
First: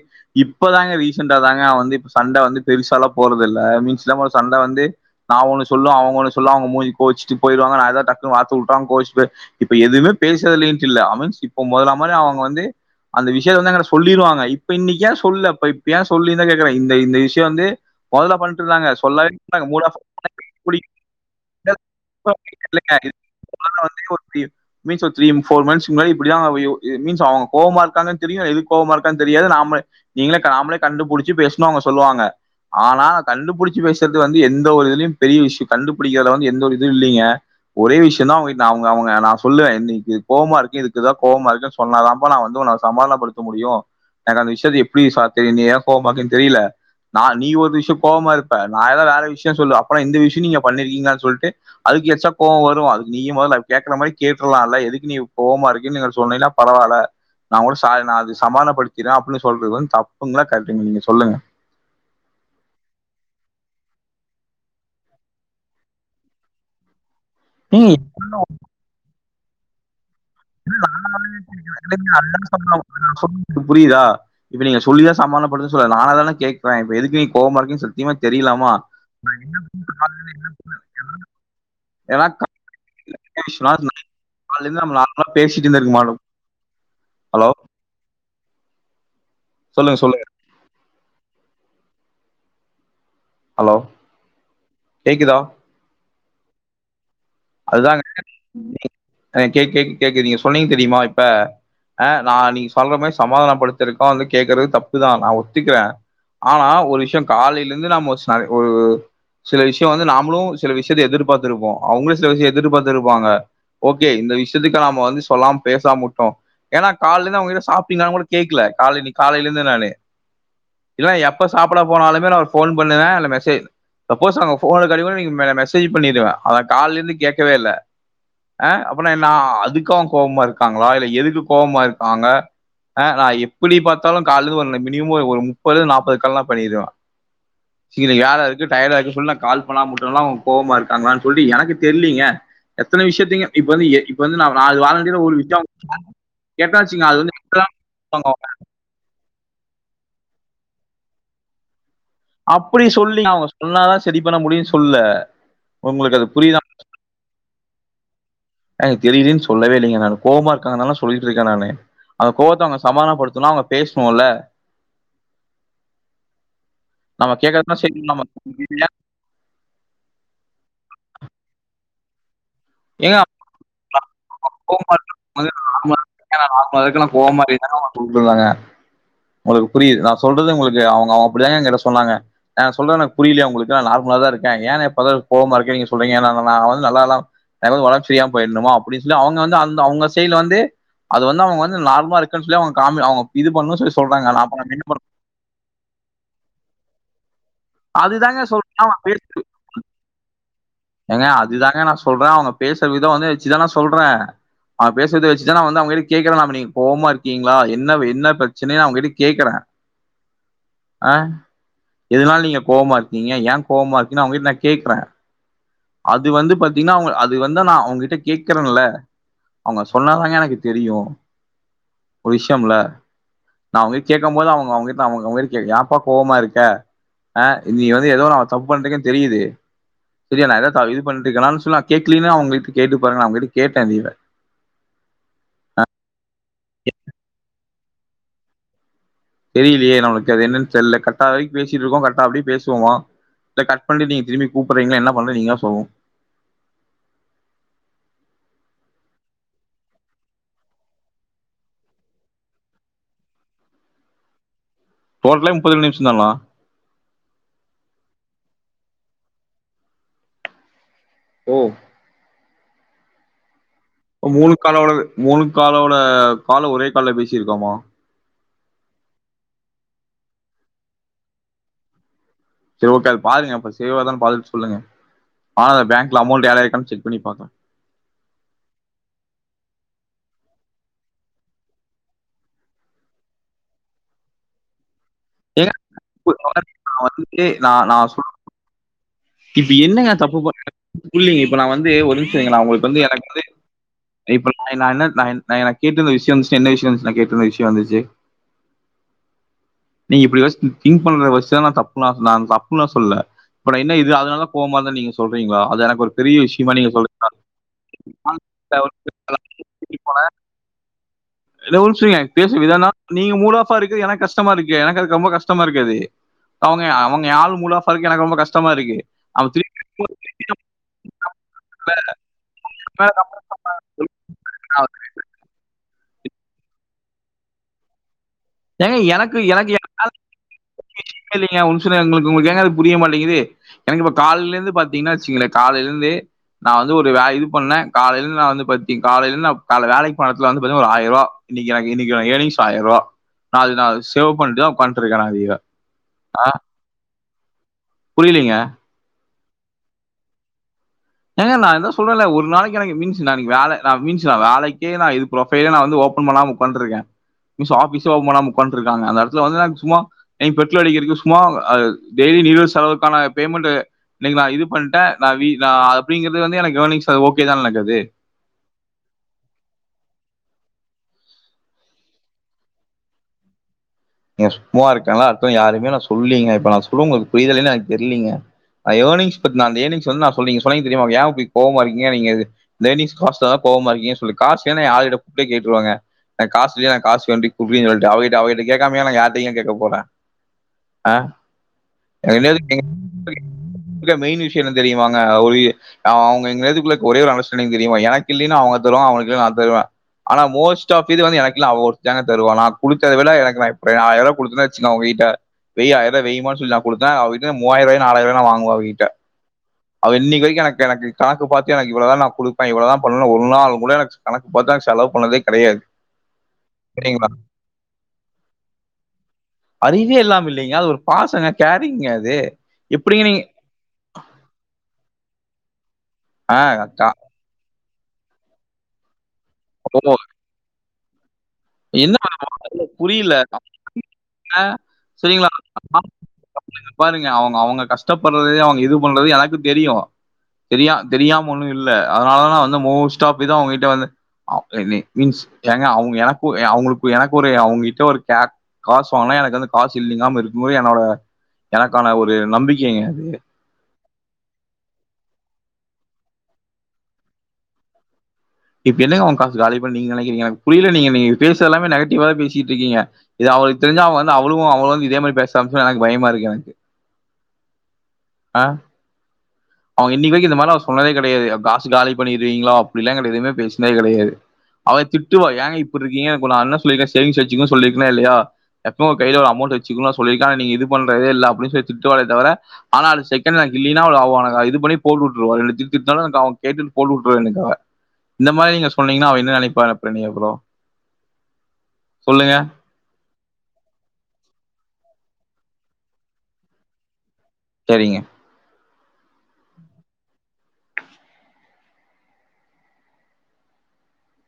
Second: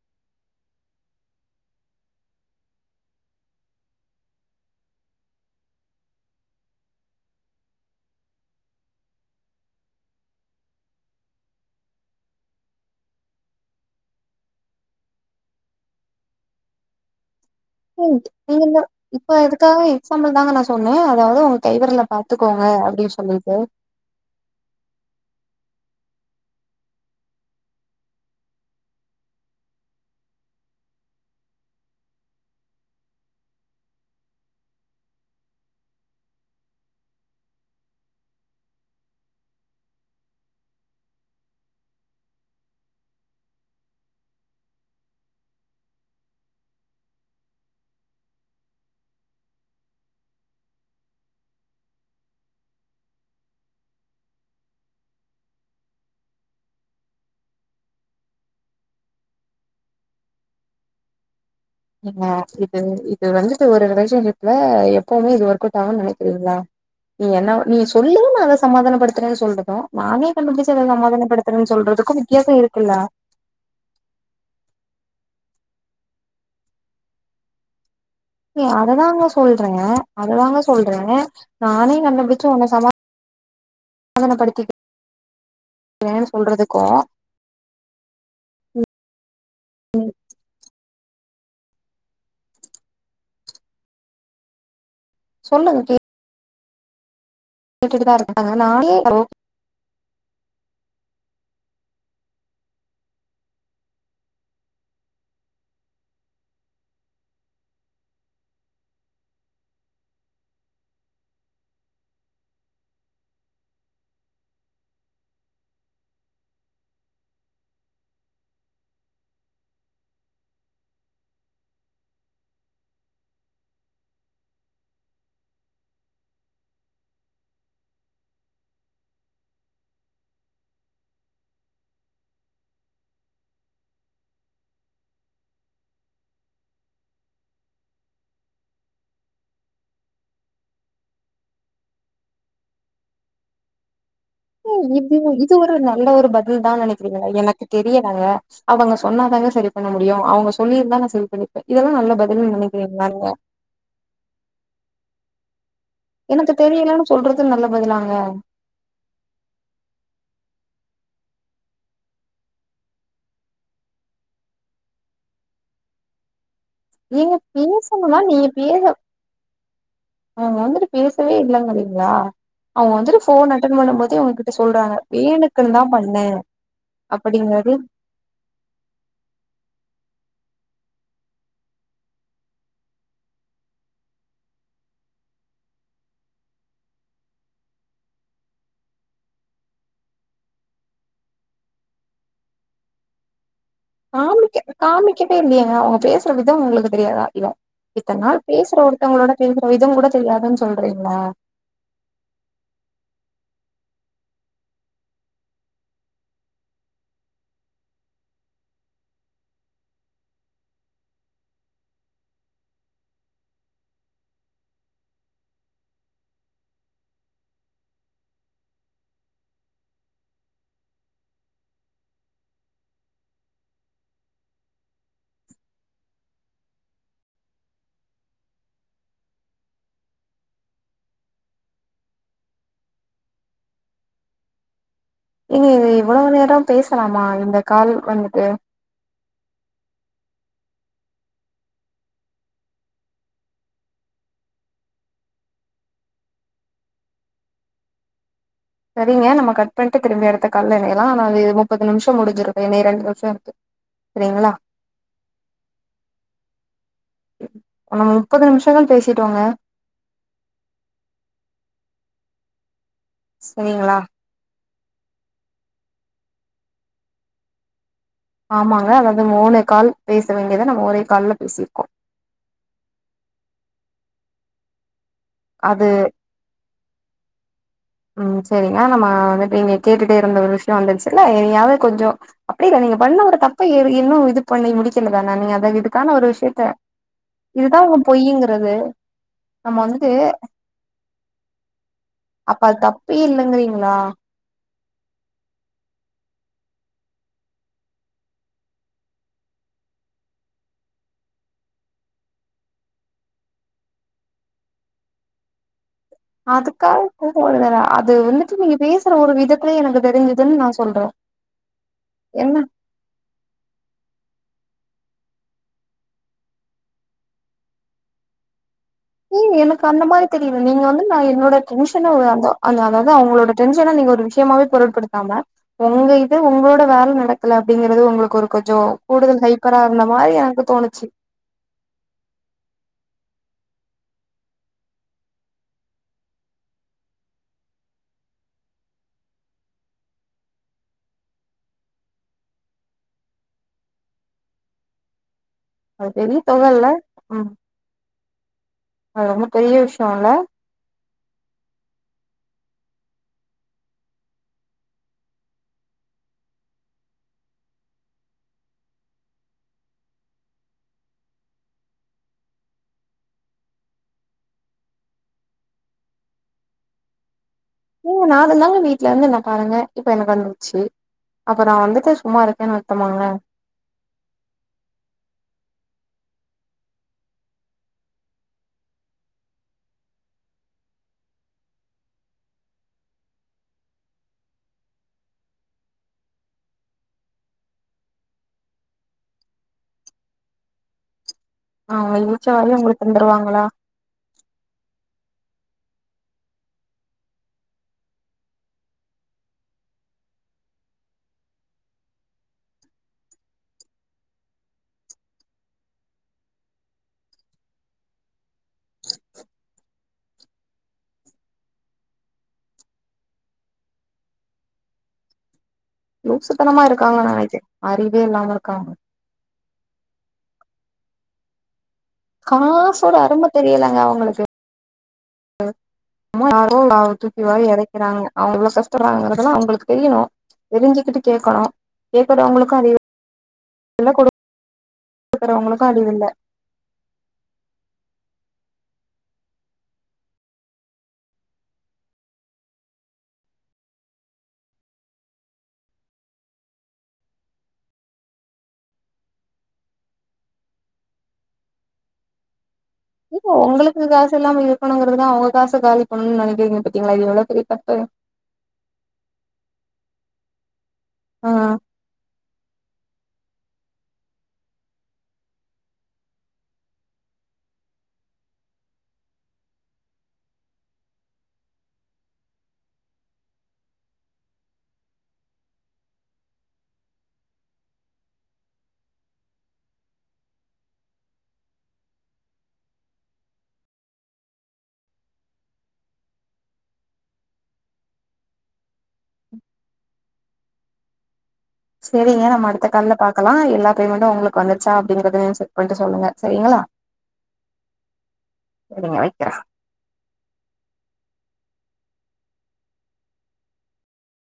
இப்பதாங்க ரீசண்டாதாங்க அவ வந்து இப்ப சண்ட வந்து பெருசா எல்லா போட்றது இல்ல மீன்ஸ் நம்ம சண்ட வந்து நா ஒண்ணு சொல்ல அவங்க ஒண்ணு சொல்ல அவங்க மூஞ்சி கோச்சுட்டு போயிருவாங்க நா எதாது டக்குன்னு வார்த்த உட்டா அவுங்க கோவிச்சுட்டு இப்ப எதுவுமே பேசறதில்லைன்ட்டு இல்ல அவன்ஸ் இப்ப மொதல்ல மார அவங்க வந்து அந்த விஷயத்த வந்து எங்கிட்ட சொல்லிருவாங்க இப்ப இன்னக்கி யேன் சொல்லல அப்ப இப்ப யேன் சொல்லுலின்னுதா கேக்குற இந்த இந்த விஷ ம் நீங்க இந்த இப்ப மாட்டாங்க இதுக்காக மூட் ஆஃப் எக்ஸாம்பிள்தாங்க நா சொன்னே அதாவது உங்க கை வெரல பாத்துக்கோ இல்லங்க <inaudible> மொதல்ல வந்து ஒரு த்ரீ மீன்ஸ் ஒரு த்ரீ ஃபோர் மன்த்ஸ் க்கு முன்னாடி இப்பிடிதா அவங்க யோ எ மீன்ஸ் அவங்க கோவமா இருக்காங்கன்னு தெரியு எதுக்கு கோவமா இருக்கான்னு தெரியாது நாம நீங்களே க நாமளே கண்டுபுடிச்சு பேசுனா அவங்க சொல்லுவாங்க ஆனா கண்டுபுடிச்சு பேசுறது வந்து எந்த ஒரு இதுலயு பெரிய விஷயோ கண்டுபுடிக்கறதுல வந்து எந்த ஒரு இதுவு இல்லைங்க ஒரே விஷயந்தா அவங்ககிட் நா அவங்க அவங்க நா சொல்லுவே இன்னைக்கு கோவமா இருக்கியே இதுக்குதா கோவமா இருக்கேன்னு சொன்னாதாம்பா நா வந்து உன்ன சமாதானப்படுத்த முடியு ஏன்னா அந்த விஷயத்த எப்டி சா தெரியு நீ யேன் கோவமா இருக்கேன்னு தெரியல நா நீ ஒரு விஷயோ கோவமா இருப்ப நா எதாவ்து வேற விஷயோ சொல்லுவ அப்ப இந்த விஷயோ நீங்க பண்ணிருக்கீங்களான்னு சொல்ட்டு அதுக்கு எக்ஸ்ட்ரா கோவோ வரு அதுக்கு நீயே மொதல்ல கேக்கற மாரி கேட்ருலா இல்ல எதுக்கு நீ கோவமா இருக்கயின்னு நீங்க சொன்னீங்கன்னா பரவால்ல நா கூட சாரி நா அது சமாதானப்படுத்தியிர்றே அப்டின்னு சொல்றது வந்து தப்புங்ளா கரெக்டுங்ளா நீங்க சொல்லுங்க என்ன இது இது வந்துட்டு ஒரு ரிலேஷன்ஷிப்ல எப்பவுமே இது ஒர்க் அவுட் ஆகுன்னு நெனைக்கிறீங்களா நீ என்ன நீ ம் சொல்லு நா அத சமாதானப்படுத்துறேன்னு சொல்றதா நானே <inaudible> கண்டுபிடிச்சு அத சமாதானப்படுத்துறேன்னு சொல்றதுக்கு வித்தியாச இருக்குல்ல புரியுதா இப்ப நீங்க சொல்லிதா சமானப் படுத்தறேன்னு சொல்லல நானாதான கேக்குறே இப்ப எதுக்கு நீ கோவமா இருக்கயின்னு ச ஏ அததாங்க சொல்றே அததாங்க சொல்றே நானே ஏன்னா கண்டுபுடிச்சு உன்ன சமாதானப்படுத்திட இந்த மார பேசிட்டு இருந்திருக்குமாலு ஹலோ ம் சொல்லுங்க சொல்லுங்க ஹலோ கேக்குதா சொல்லுங்க அதுதாங்க கேட்டுட்டுதா இருக்காங்க நானே ஆ கே கே கேக்குது நீங்க சொன்னீங்க தெரியுமா இ ப்ப ஆ நா நீங்க சொல்ற மாரி சமாதானப்படுத்தறக்காக வந்து கேக்குறது தப்புதா நா ஒத்துக்கிறே ஆனா ஒரு விஷயோ காலைல இருந்து நம்ம ஒரு ஸ்னா ஒரு சில விஷயோ வந்து நாமளு சில விஷயத்த எதிர்பாத்திருப்போ அவுங்களு சில விஷயோ எதிர்பாத்திருப்பாங்க ஓகே இந்த விஷயத்துக்காக நாம வந்து சொல்லாம பேசாம உட்டோ ஏன்னா காலைல இருந்து அவங்ககிட்ட சாப்டீங்களான்னு கூட கேக்கல காலைல இன்னக்கி காலைல இருந்து நானு இல்லன்னா எப்ப சாப்பட போனாலுமே நா ஒரு ஃபோன் பண்ணுவே இல்ல மெசேஜ் சப்போஸ் அவுங்க ஃபோனுக்கு கெடைக்கல இது மெ மெசேஜ் பண்ணிருவே ஆனா காலைல இருந்து கேக்கவே இல்ல ஆ அப்பனா என்னா அதுக்கு அவுங்க கோவமா இருக்காங்ளா இல்ல எதுக்கு கோவமா இருக்காங்க ஆ நா எப்பிடி பாத்தாலு காலைல இருந்து ஒரு மினிமம் ஒரு ஒரு முப்பது நாப்பது கால்லா பண்ணிருவே இல்ல கேரா இருக்கு டயேடா இருக்குன்னு சொல்லி நா கால் பண்ணாம உட்டதுனால அவுங்க கோவமா இருக்காங்ளான்னு சொல்லி எனக்கு தெரிலீங்க எத்தன விஷயத்தயிங்க இப்ப வந்து எ இ ஏ இது ஒ இது ஒரு நல்ல ஒரு கேட்டா பதில்தான்னு வச்சுங்க அது நெனைக்கிறீங்களா வந்து எனக்கு தெரியலங்க அவங்க அவங்க சொன்னாதாங்க சரி பண்ண மு டியு அவங்க சொல்லியிருந்தா நா செரி பண்ணிருப்பே இதல்லா நல்ல பதில்னு அப்பிடி நெனைக்கிறீங்களா சொல்லுலீங்க நீங்க அவுங்க சொன்னாதா சரி பண்ண முடியுன்னு சொல்லுல எனக்கு தெரியலன்னு சொல்ற து நல்ல பதிலாங்க எனக்கு தெரியிலீன்னு சொல்லவே இல்லைங்க நானு கோவமா இருக்காங்கன்னுதான சொல்லிட்ருக்கே நானு அந்த கோவத்த அவங்க சமானப்படுத்தனுனா அவங்க பேசணு இல்ல ஏங்க பேசணுனா நீங்க பேர அவுங்க வந்துட்டு பேசவே இல்லங்கிறீங்களா அவங்க வந்துட்டு ஃபோன் அட்டன் பண்ணும்போதே உங்ககிட்ட கோவமா சொல்றாங்க இருக்காங்க வேணுக்குன்தா பண்ணே நார்மலா இருக்கலாம் கோவமா அப்படிங்கிறது இருந்தாங்க அவங்க சொல்றாங்க உங்களுக்கு புரியுது நா சொல்றது உங்களுக்கு அவுங்க அவுங் அப்பிடிதாங்க எங்கிட்ட சொன்னாங்க நா சொல்றே உனக்கு புரியலயா உங்களுக்கு நா நார்மலாதா இருக்கே ஏங்க எப்ப பாத்தாலு கோவமா இருக்கேன்னு நீங்க சொல்றீங்க நா நல் நா வந்து நல்லா இல்லாம எனக்கு ஒடம்பு சரியாமா போயர்ணுமா அப்டின்னு சொல்லி அவங்க வந்து அந்த அவங்க சைடுல வந்து அது வந்து அவங்க வந்து நார்மலா இருக்கன்னு சொல்லி அவங்க காமி அவங்க இது பண்ணு காமிக்க காமிக்கவே இல்லியேங்க அவங்க பேசுற விதோம் உங்களுக்கு தெரியாதா இத இத்தன் நாள் அதுதாங்க பேசுற சொல்றே அவங்க ஒருத்தவங்களோட பேசு பேசுற விதோங் கூட தெரியாதுன்ஸ் ஏங்க அதுதாங்க நா சொல் அவங்க பேசுற விதோ வந்து வெச்சுதா நா சொல்ற அவ பேசுனத வெச்சுதா நா வந்து அவங்க கிட்ட கேக்குற நாம நீங்க கோவம்மா இருக்கீங்களா என்ன என்ன பிரச்சனையா அவங்க கிட்ட கேக்குற ஆ எதனால நீங்க கோவம்மா இருக்கீங்க ஏ கோவம்மா இருக்கீன்னு அவங்க கிட்ட நா கேக்குற அது வந்து பாத்தீங்கன்னா அவங்க அது வந்து நா அவங்க கிட்ட கேக்குறன்ல அவங்க சொன்னாதாங்க எனக்கு தெரியு ஒரு விஷ்யம்ல நா அவங்கள கேக்கும் போது அவங்க அவங்க கிட்ட அவங்க அவங்க கிட்ட கேக்குறீங்க ஏப்பா கோவமா இருக்க நீ வந்து ஏதோ நா தப்பு பண்றீங்கன் தெரியுது சேரியா நா ஏதாவா இது பண்ட்டு இருக்கன்னா சொல்லி நா கேக்குலின் அவங்களுக்கு கேட்டு பாருங்க அவங்ககிட்ட கேட்ட அந்த இத நீங்க இது எவ்வளோ நேரம் பேசலாமா இந்த கால் வந்துட்டு தெரியில்லியே நமக்கு அது என்னன் தெர்ல கட்டாய் பேசிட்ருக்கோ கரட்டா அப்டியே பேசுவோமா இல்ல கட் பண்ணிட்டு நீங்க திரும்பி கூப்றீங்கலா என்ன பண்ற நீங்கதா சொல்னு சேரிங்க நம்ம கட் பண்ட்டு திரும்பி அடுத்த கால்ல இணையலா நா அது முப்பது நிம்ஷோம் முடுஞ்சுருவே இன்னு இரண்டு நிம்ஷம் இருக்கு சேரிங்களா டோட்லே முப்பது நிம்ஷோந்தானா நம்ம முப்பது நிம்ஷோந்தா பேசிட்டோங்க ஓ சொன்னீங்களா காலோடது மூணு காலோட கால ஒரே கால்ல பேசி இருக்கோமா ஆமாங்க அதாவது மூணு கால் பேச வேண்டியது நம்ம ஒரே கால்ல பேசிருக்கோ சேர் ஓகே அது பாருங்க அப்ப சேவ் ஆவுதான் பாத்துட்டு சொல்லுங்க அது ஆனா பேங்க்ல அமௌண்ட் ஏடாயிருக்கான் செக் பண்ணி பாத்த ம் சேரிங்களா நம்ம வந்துட்டு நீங்க கேட்டுட்டே இருந்த ஒரு விஷ்யோ வந்துடுச்சு இல்ல ஏாவது கொஞ்சோ அப்படி இல்ல நீங்க பண்ண ஒரு தப்பு இன்னு இது பண்ணி முடி த்துலதான்ன நீங்க அத ஏங்க இதுக்கான ஒரு இப்ப விஷ்யத்த நான் வந்து இதுதா நான் உங்க நான் சொல்றேன் பொய்யுங்குறது இப்ப என்னங்க தப்பு பண்ட புரிலிங்க இப்ப நா வந்து ஒரு நிம்ஷோ இருங் அப்ப அது தப்பு இல்லங்கிறீங்களா ஏய் நா என்ன நா என் நா என கேட்டது விஷ்யோ வந்துச்சு என்ன விஷ்யோ வந்துச்சு ன் கேட்டுருந்த விஷ்யோ வந்துருச்சு நீங்க இப்படி யோஷ் திங்க் பண்ற வச்சுதா நா தப்புல்லா நா தப்புல்லா சொல்ல இப்போ நா என்ன ஏது அதனால கோவமாருந்தன் நீங்க சொல்றீங்களா அது எனக்கு ஒரு பெரிய விஷயமா நீங்க அதுக்காக சொல்றீங்களா கோவோ வருலனா அது வந்துட்டு நீங்க பேசுற ஒரு விதத்துலயே எனக்கு தெருஞ்சுதுன் நா சொல்ற இதா ஒரு நிம்ஷோ இருங்க பேசு விதோன்னா நீங்க மூடாஆஃப்பா இருக்கு எனக்கு கஷ் கஷ்டமா இருக்கு எனக்கு அதுக்கு ரொம்போ கஷ்டமா இருக்கு அது அவங்க அவங்க ஏ ஆழ் மூடாஆஃப்பா இருக்கு எனக்கு ரொம்போ கஷ்டமா இருக்கு அவன் ஏய் திருப்பி எனக்கு அந்த மாரி தெரியல நீங்க வந்து நா என்னோட டென்ஷன மேல அதாவது அவங்களோட டென்ஷன நீங்க ஒரு விஷ்யமாவே பொருட்படுத்தாம உங்க இத் து உங்களோட வேல நடக்கல அப்டிங்கிறது உங்களுக்கு ஒரு கொஞ்சோ ஏங்க கூடுதல் எனக்கு எனக்கு ஹைப்பரா எங்க இருந்த வேல மாரி எனக்கு தோணுச்சு <inaudible> இல்லிங்க ஒரு நிம்ஷோ இருங்க உங்களுக்கு உங்களுக்கு ஏங்கா அது புரிய மாட்டேங்குது எனக்கு இப்ப கால்லருந்து பாத்தீங்கன்னா வெச்சுக்குங்ளே காலில இருந்தே நா வந்து ஒரு வே இது பண்ண காலில இருந்து நா வந்து பாத்தீங் காலைல இருந்து காலைல வேலைக்கு போன எடத்துல வந்து பாத்தீங்கன்னா ஒரு ஆயிரூபா இன்னிக்கு எனக்கு இன்னிக்கு ஏனிங்ஸ் ஆயிரூவா நா அது நா சேவ் பண்டுதா உக்காண்டுருக்க நா அதிய அது பெரிய தொகல ம் புரிலிங்க அது ரொம்போ பெரிய விஷ்யோம்ல ஏங்க நா என்ன சொல்றல்ல ஒரு நாளைக்கு எனக்கு மிஞ்சு நானு இங்க வேல நா மீன்ஸ் நா வேலைக்கே நா இது ஃப்ராஃபிட் நா வந்து ஓப்பன் பண்ணாம உக்கான்டு இருக்க ஒரு நிம்ஷோ ஆபீஸ்சே ஓப்பன் பண்ணாம உட்கான்ட்டு இருக்காங்க அந்த எடத்துல வந்து நாங்க சும்மா ஏங்க பெட்ரோலு அடிக்கிறதுக்கு சும்மா டெய்லி நீ செலவுக்கான பேமெண்ட்டு இன்னிக்கு நா இது பண்ட நா வீ நா அப் அப்டிங்கிறது வந்து எனக்கு கவனி சார் ஓக் உ நாலுநாள் வீட்ல இருந்தன் பாருங்க இப்ப எனக்கு வந்துச்சு அப்ப நா வந்துட்டு சும்மா இருக்கேன்னு அர்த்தமா நீங்க சும்மா இருக்கலா அர்த்தம் யாருமே நா சொல்லீங்க இப்ப நா சொல்றது உங்களுக்கு புரியலைன்னா எனக்கு தெரியலீங்க அய்யோ ஏனிங்ஸ் நா ஏனிங்ஸ் வந்து நா சொல்லீங்க சொன்னீங்க தெரியுமா ஏன் இப்ப கோவமா இருக்கீங்க நீங்க இந்த ஏனிங்ஸ் காச கோவமா இருக்கீங்கன்னு சொல்லி காசுன்னா என்ன யாருகிட்டயும் போயிட்டு கேட்டுருவாங்க நா காசு வேணு காசு வேணு குடுறி அவகிட்ட அவகிட்ட கேக்காமயா நாங்க யார்டையும் கேக்க போறேன் ஆ அவங்க இழுச்ச வாயு உங்களுக்கு தந்துருவாங்களா <unintelligible> மெயின் விஷயம் என்ன தெரி அவுங்க ஒரு அவுங்க <unintelligible> ஒரே ஒரு அண்டர்ஸ்டாண்டிங் தெரியுமா எனக்கு இல்லைன்னா அவுங்க தருவாங்க அவங்களுக்கு இல்லன்னா நா தருவேன் ஆனா மோஸ்ட் ஆப் இது வந்து எனக் அவ ஒருத்திதாங்க தருவா நா குடுத்தத விட எனக் ஆயிர ரூவா குடுத்தே வச்சுகோ அவங்கிட்ட வை ஆயிர ரூவா வை மா சொல்லி நா குடுத்தா அவகிட்ட மூவாயிர ரூவா நாலாயிர ரூவா நா வாங்குவன் அவகிட்ட அவ இன்னைக்கு வரைக்கும் எனக்கு எனக்கு கணக்கு பாத்து இவ்ளோ தா நா குடுப்பேன் இவ்ளோ தா பண்ணுவேன் ஒரு நாள் கூட எனக்கு கணக்கு பாத்து செலவு பண்ணுனதே கிடையாது லுசுத்தனமா இருக்காங்க சரிங்களா நெனைக்கேன் அறிவே இல்லாம <unintelligible> அறிவே இல்லாம இல்லீங்க அது ஒரு பாசங்க கேர் காசோட அரும தெரிலங்க அவுங்களுக்கு அ <unintelligible> ஆஹ் இருக்காங்க அவங்க எவ்ளோ <unintelligible> அவுங்களுக்கு ஓ தெரியணு தெரிஞ்சு கேக்கணு என்ன கேக்குறவங்களுக்கும் புரியல அறிவில்ல சரிங்களா குடுக்கிறவங்களுக்கும் அறிவில்ல பாருங்க அவுங்க அவுங்க கஷ்டப்படுறது அவுங்க இது பண்றது எனக்கு தெரியும் தெரிய தெரியாம ஒன்னும் இல்ல அதனால நா வந்து மோஸ் ஆப் இது வந்து அவுங்கிட்ட வந்து மீன்ஸ் அவுங்க எனக் அவுங்களுக்கு எனக்கு ஒரு அவுங்கிட்ட ஒரு கா காசு வாங்குன எனக்கு வந்து காசு இல்லாம இருக்கும் போது என்னோட எனக்கான ஒரு நம்பிக்க உங்களுக்கு காசு இல்லாம இருக்கணுங்கிறது அவுங்க காச காலி பண்ணனு நெனைக்கிறீங்க பாத்தீங்களா இது எவ்ளோ பெரிய தப்பு இப்ப என்னங்க உங்க காசு காலி பண்ணிட்டிங்க நீங்க நெனைக்கிறீங்க புரியல நீங்க நீங்க ஆ பேசுற எல்லாமே நெகட்டிவ பேசிட்டு இருக்கீங்க இது அவளுக்கு தெரிஞ்சா அவங்க வந்து அவளும் அவள வந்து இதே மாரி பேசின எனக்கு பயமா இருக்கு எனக்கு அ அவங்க இன்னை வரைக்கும் இந்த மாரி எல்லா அவ சொன்னதே கிடையாது காசு காலி பண்ணிருவீங்களா அப்டி எல்லா எதுவுமே பேசுனதே கிடையாது அவ திட்டுவா ஏங்க இப்டி இருக்கீங்க இப்ப நா என்ன சொல்லிருக்கேன் சேவிங்ஸ் வச்சிருக்கோ சொல்லிருக்கனா இல்லயா எப்போவும் கையில ஒரு அமௌன்ட் வச்சிருக்கணு நா சொல்லிருக்கன் ஆனா இது பண்ணுறதே இல்ல அப்டி சொல்லி திட்டுவாளே தவிர ஆனா அது செகண்ட்ல இல்லன்னா அவ இது பண்ணி போட்டு விட்டுருவா ரெண்டு திட்டு திட்டினாலும் அவ போட்டுவிட்டுருவா எனக்கு அவ இந்த மாரிங்க சொன்னீங்னா அவ என்ன நெனைப்பா <unintelligible> அப்றோ சேரிங்க சொல்லுங்க நம்ம அடுத்த கால்ல பாக்கலா எல்லா பேமெண்ட்டும் உங்களுக்கு வந்துருச்சா அப்டிங்கிறத <unintelligible> செக் பண்ணிட்டு சொல்லுங்க செரிங்களா செரிங்க செரிங்க வைக்கிற